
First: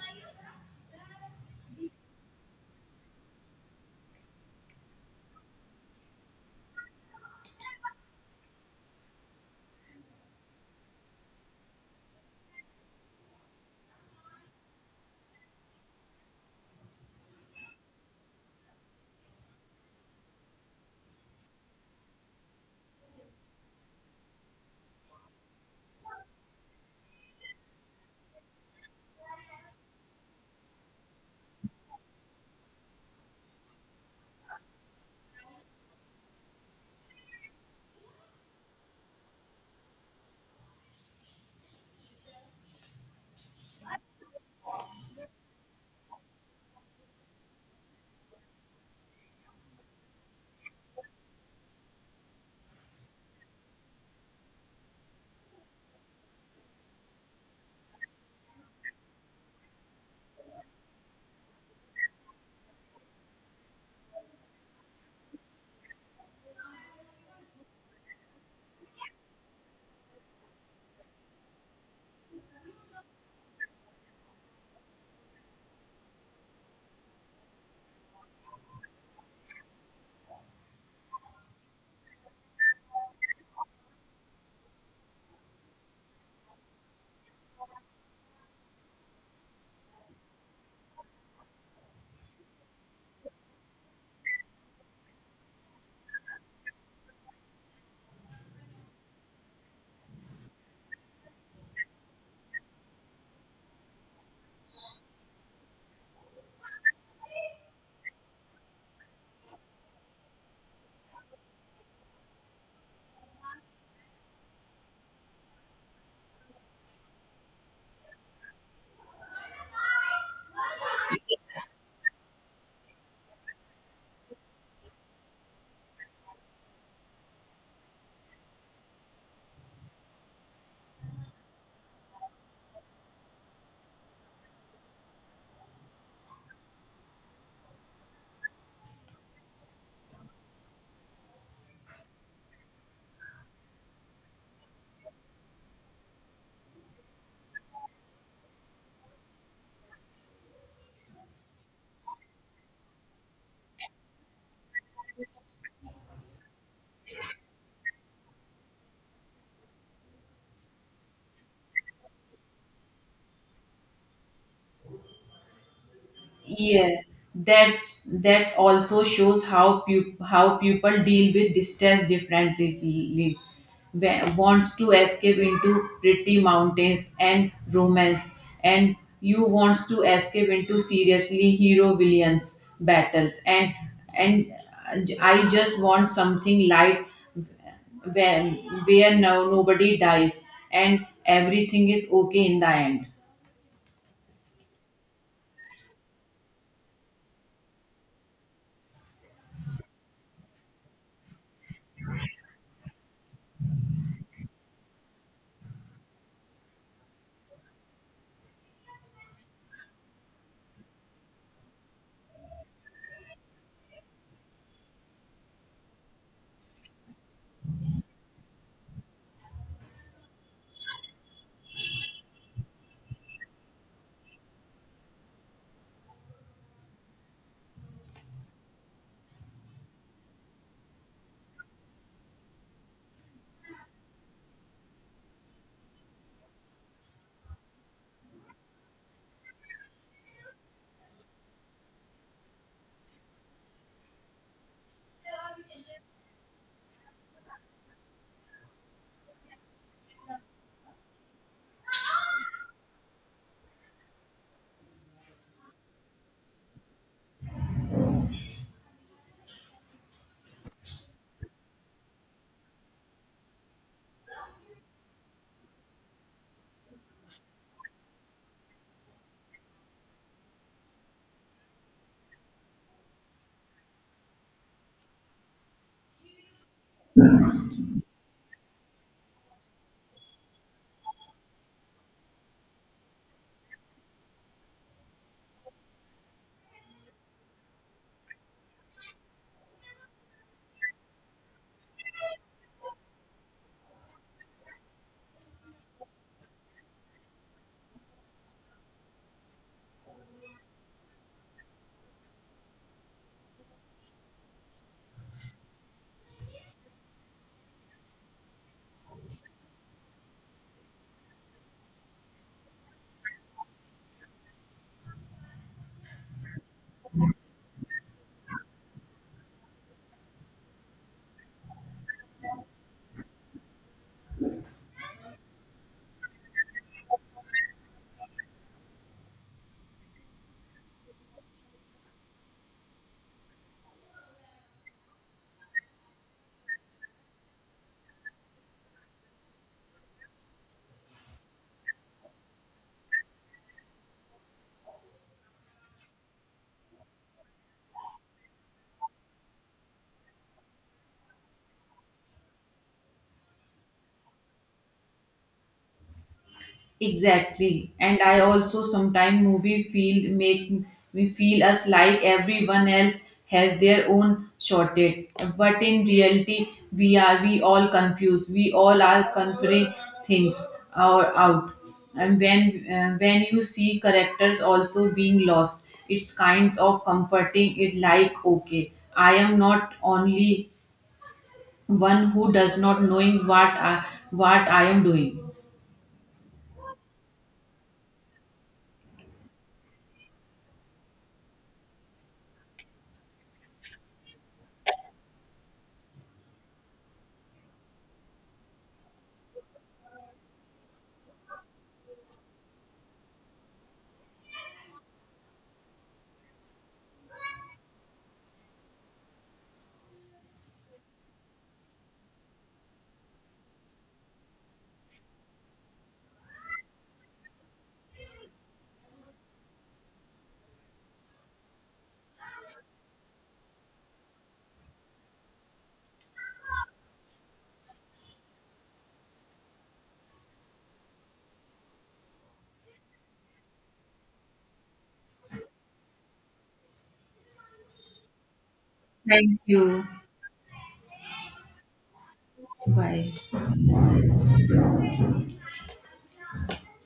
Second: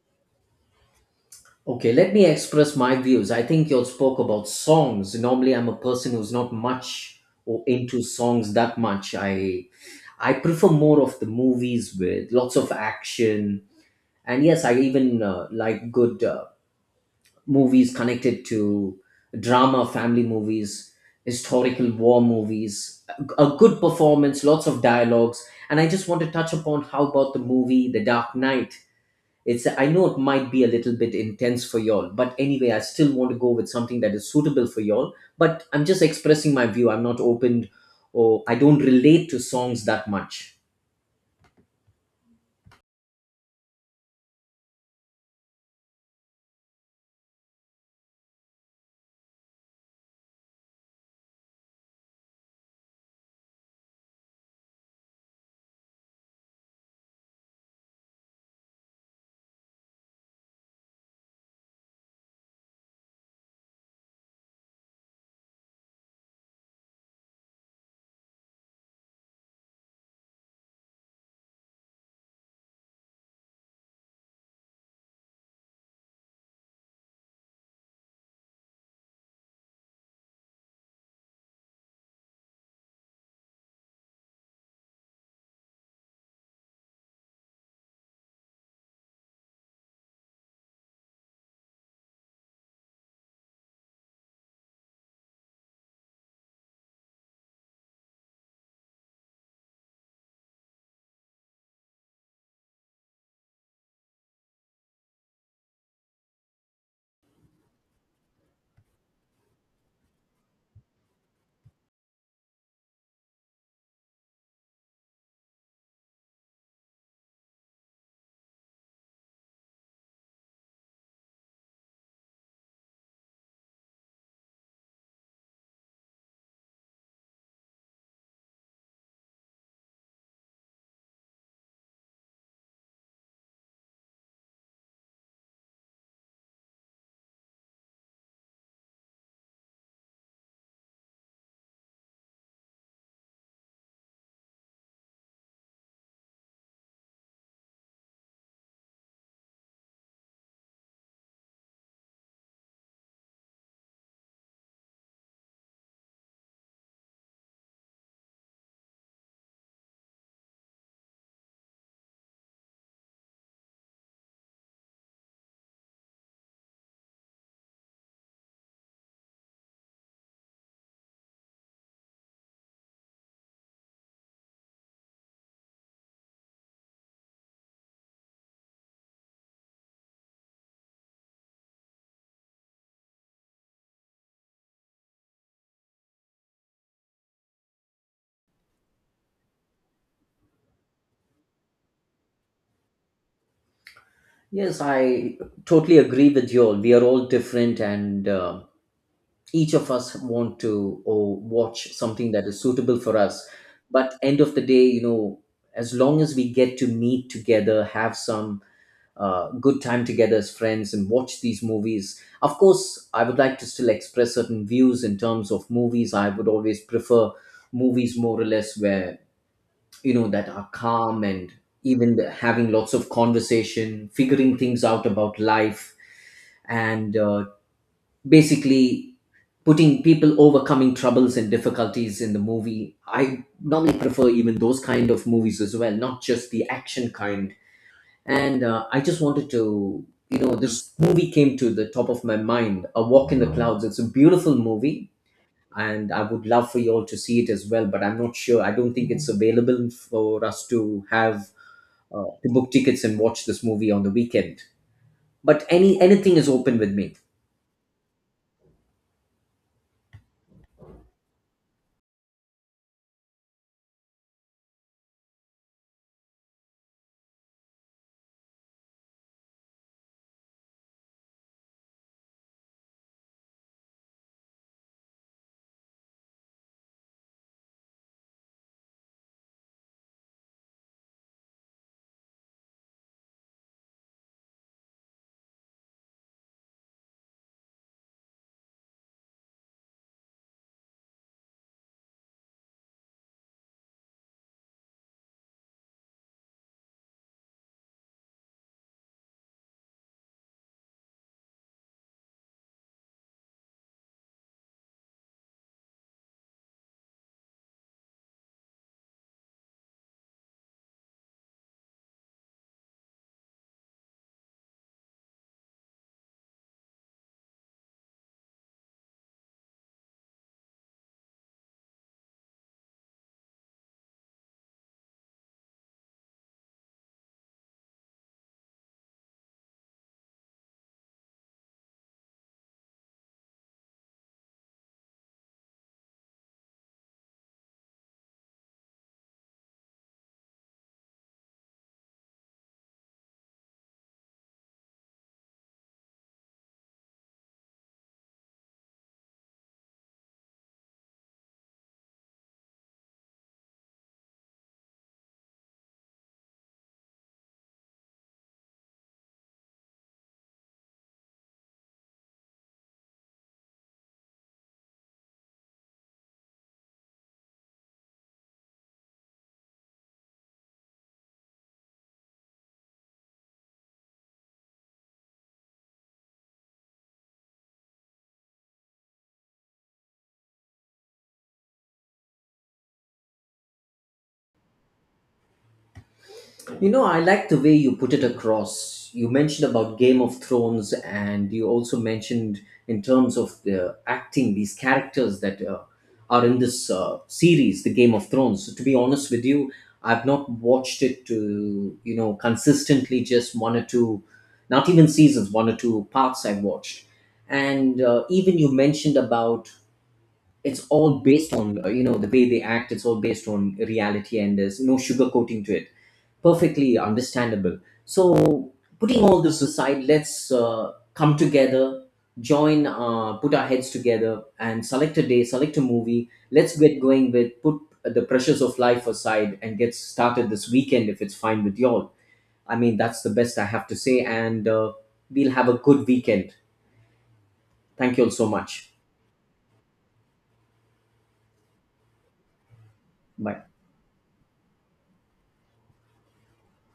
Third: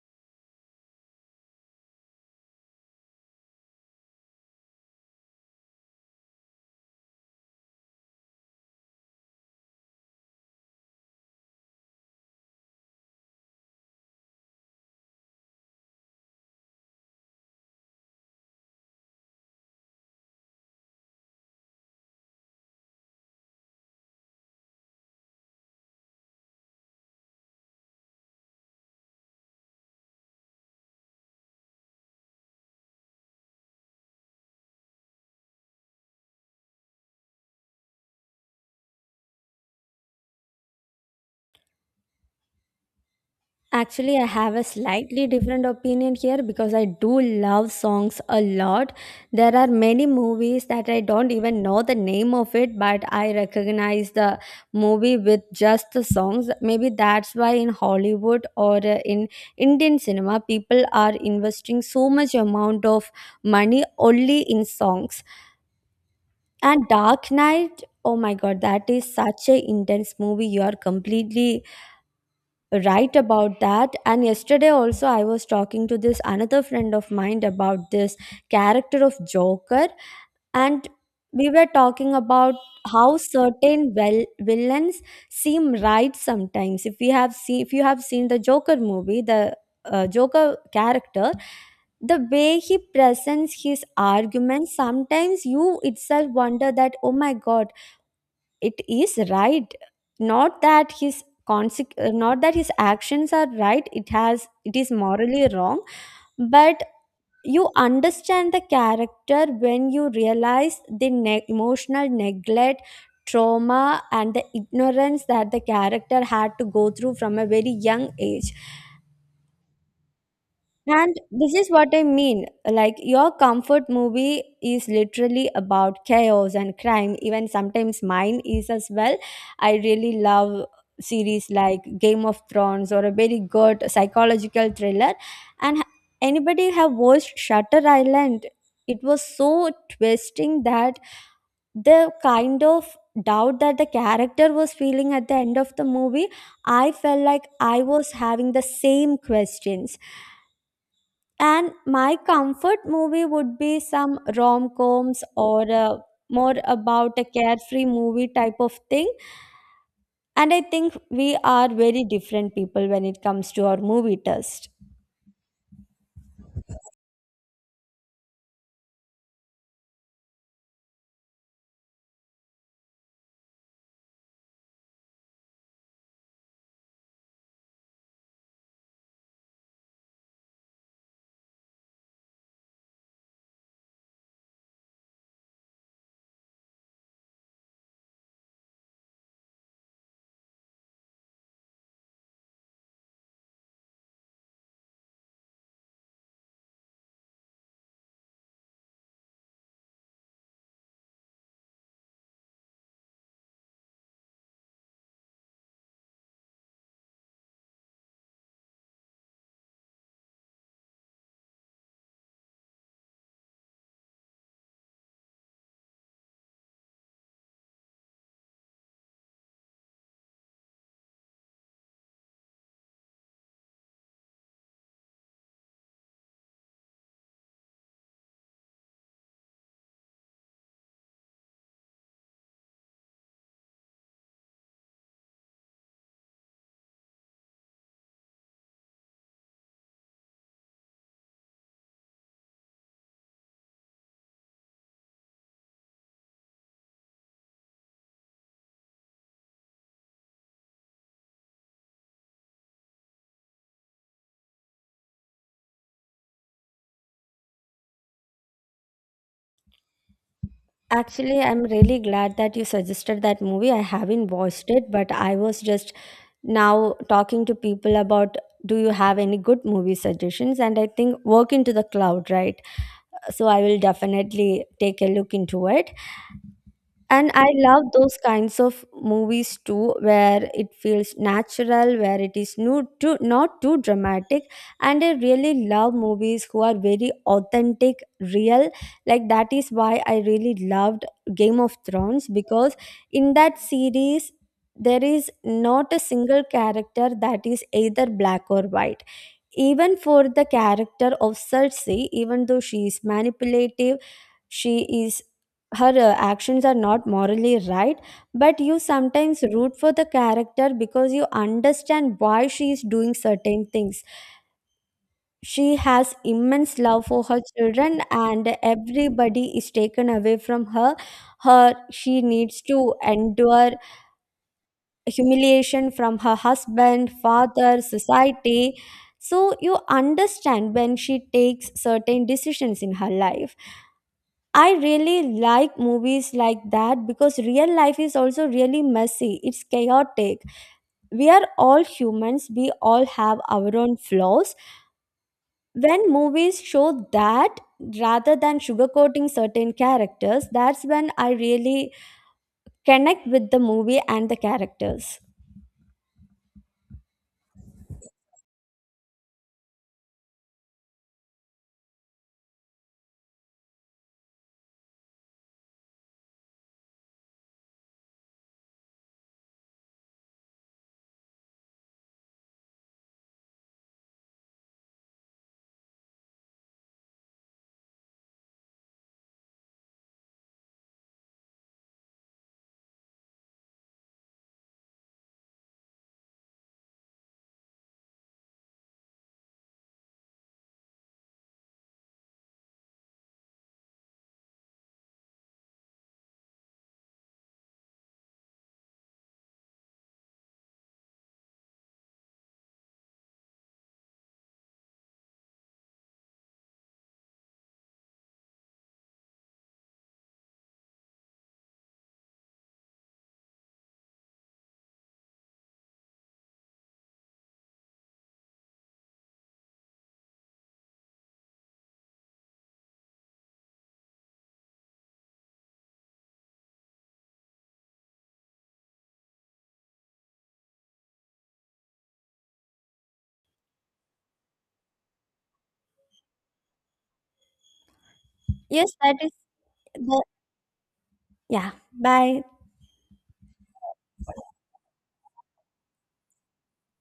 Speaker 3: Okay, let me express my views. I think you spoke about songs. Normally, I'm a person who's not much or into songs that much. I prefer more of the movies with lots of action. And yes, I even like good movies connected to drama, family movies, historical war movies, a good performance, lots of dialogues. And I just want to touch upon, how about the movie The Dark Knight? It's, I know it might be a little bit intense for y'all, but anyway, I still want to go with something that is suitable for y'all. But I'm just expressing my view. I'm not opened, or I don't relate to songs that much.
Speaker 1: Actually, I have a slightly different opinion here because I do love songs a lot. There are many movies that I don't even know the name of it, but I recognize the movie with just the songs. Maybe that's why in Hollywood or in Indian cinema, people are investing so much amount of money only in songs. And Dark Knight, oh my god, that is such a intense movie. You are completely right about that. And yesterday also I was talking to this another friend of mine about this character of Joker, and we were talking about how certain well villains seem right sometimes. If we have seen, if you have seen the Joker movie, the Joker character, the way he presents his arguments, sometimes you itself wonder that, oh my god, it is right. Not that his not that his actions are right, it has, it is morally wrong, but you understand the character when you realize the emotional neglect, trauma, and the ignorance that the character had to go through from a very young age. And this is what I mean. Like, your comfort movie is literally about chaos and crime. Even sometimes mine is as well. I really love series like Game of Thrones or a very good psychological thriller. And anybody have watched Shutter Island? It was so twisting that the kind of doubt that the character was feeling at the end of the movie, I felt like I was having the same questions. And my comfort movie would be some rom coms or more about a carefree movie type of thing. And I think we are very different people when it comes to our movie taste.
Speaker 2: Yeah, that's that also shows how how people deal with distress differently. Wants to escape into pretty mountains and romance, and you wants to escape into seriously hero villains battles, and I just want something light where where no nobody dies and everything is okay in the end.
Speaker 3: Yes, I totally agree with y'all. We are all different, and each of us want to or watch something that is suitable for us. But end of the day, you know, as long as we get to meet together, have some good time together as friends and watch these movies. Of course, I would like to still express certain views in terms of movies. I would always prefer movies more or less where, you know, that are calm and even having lots of conversation, figuring things out about life, and basically putting people overcoming troubles and difficulties in the movie. I normally prefer even those kind of movies as well, not just the action kind. And I just wanted to, you know, this movie came to the top of my mind, A Walk in the Clouds. It's a beautiful movie. And I would love for you all to see it as well, but I'm not sure. I don't think it's available for us to have to book tickets and watch this movie on the weekend. But anything is open with me.
Speaker 1: Actually, I'm really glad that you suggested that movie. I haven't watched it, but I was just now talking to people about, do you have any good movie suggestions? And I think Work into the Cloud, right? So I will definitely take a look into it. And I love those kinds of movies too, where it feels natural, where it is no, too, not too dramatic. And I really love movies who are very authentic, real. Like, that is why I really loved Game of Thrones because in that series, there is not a single character that is either black or white. Even for the character of Cersei, even though she is manipulative, she is, her actions are not morally right, but you sometimes root for the character because you understand why she is doing certain things. She has immense love for her children, and everybody is taken away from her. Her, she needs to endure humiliation from her husband, father, society. So you understand when she takes certain decisions in her life. I really like movies like that because real life is also really messy. It's chaotic. We are all humans, we all have our own flaws. When movies show that rather than sugarcoating certain characters, that's when I really connect with the movie and the characters.
Speaker 2: Exactly. And I also sometimes movie feel make me feel us like everyone else has their own shortage. But in reality we all confused. We all are conferring things or out. And when you see characters also being lost, it's kinds of comforting it like okay, I am not only one who does not knowing what I am doing.
Speaker 3: You know, I like the way you put it across. You mentioned about Game of Thrones, and you also mentioned in terms of the acting, these characters that are in this series, the Game of Thrones. So to be honest with you, I've not watched it to, you know, consistently, just one or two, not even seasons, one or two parts I've watched. And even you mentioned about it's all based on, you know, the way they act, it's all based on reality and there's no sugarcoating to it. Perfectly understandable. So putting all this aside, let's come together, join put our heads together and select a day, select a movie. Let's get going with, put the pressures of life aside and get started this weekend if it's fine with y'all. I mean, that's the best I have to say, and we'll have a good weekend. Thank you all so
Speaker 1: Yes,
Speaker 3: much.
Speaker 1: that is
Speaker 2: Thank you.
Speaker 1: the. Yeah. Bye.
Speaker 2: Bye.
Speaker 3: Bye.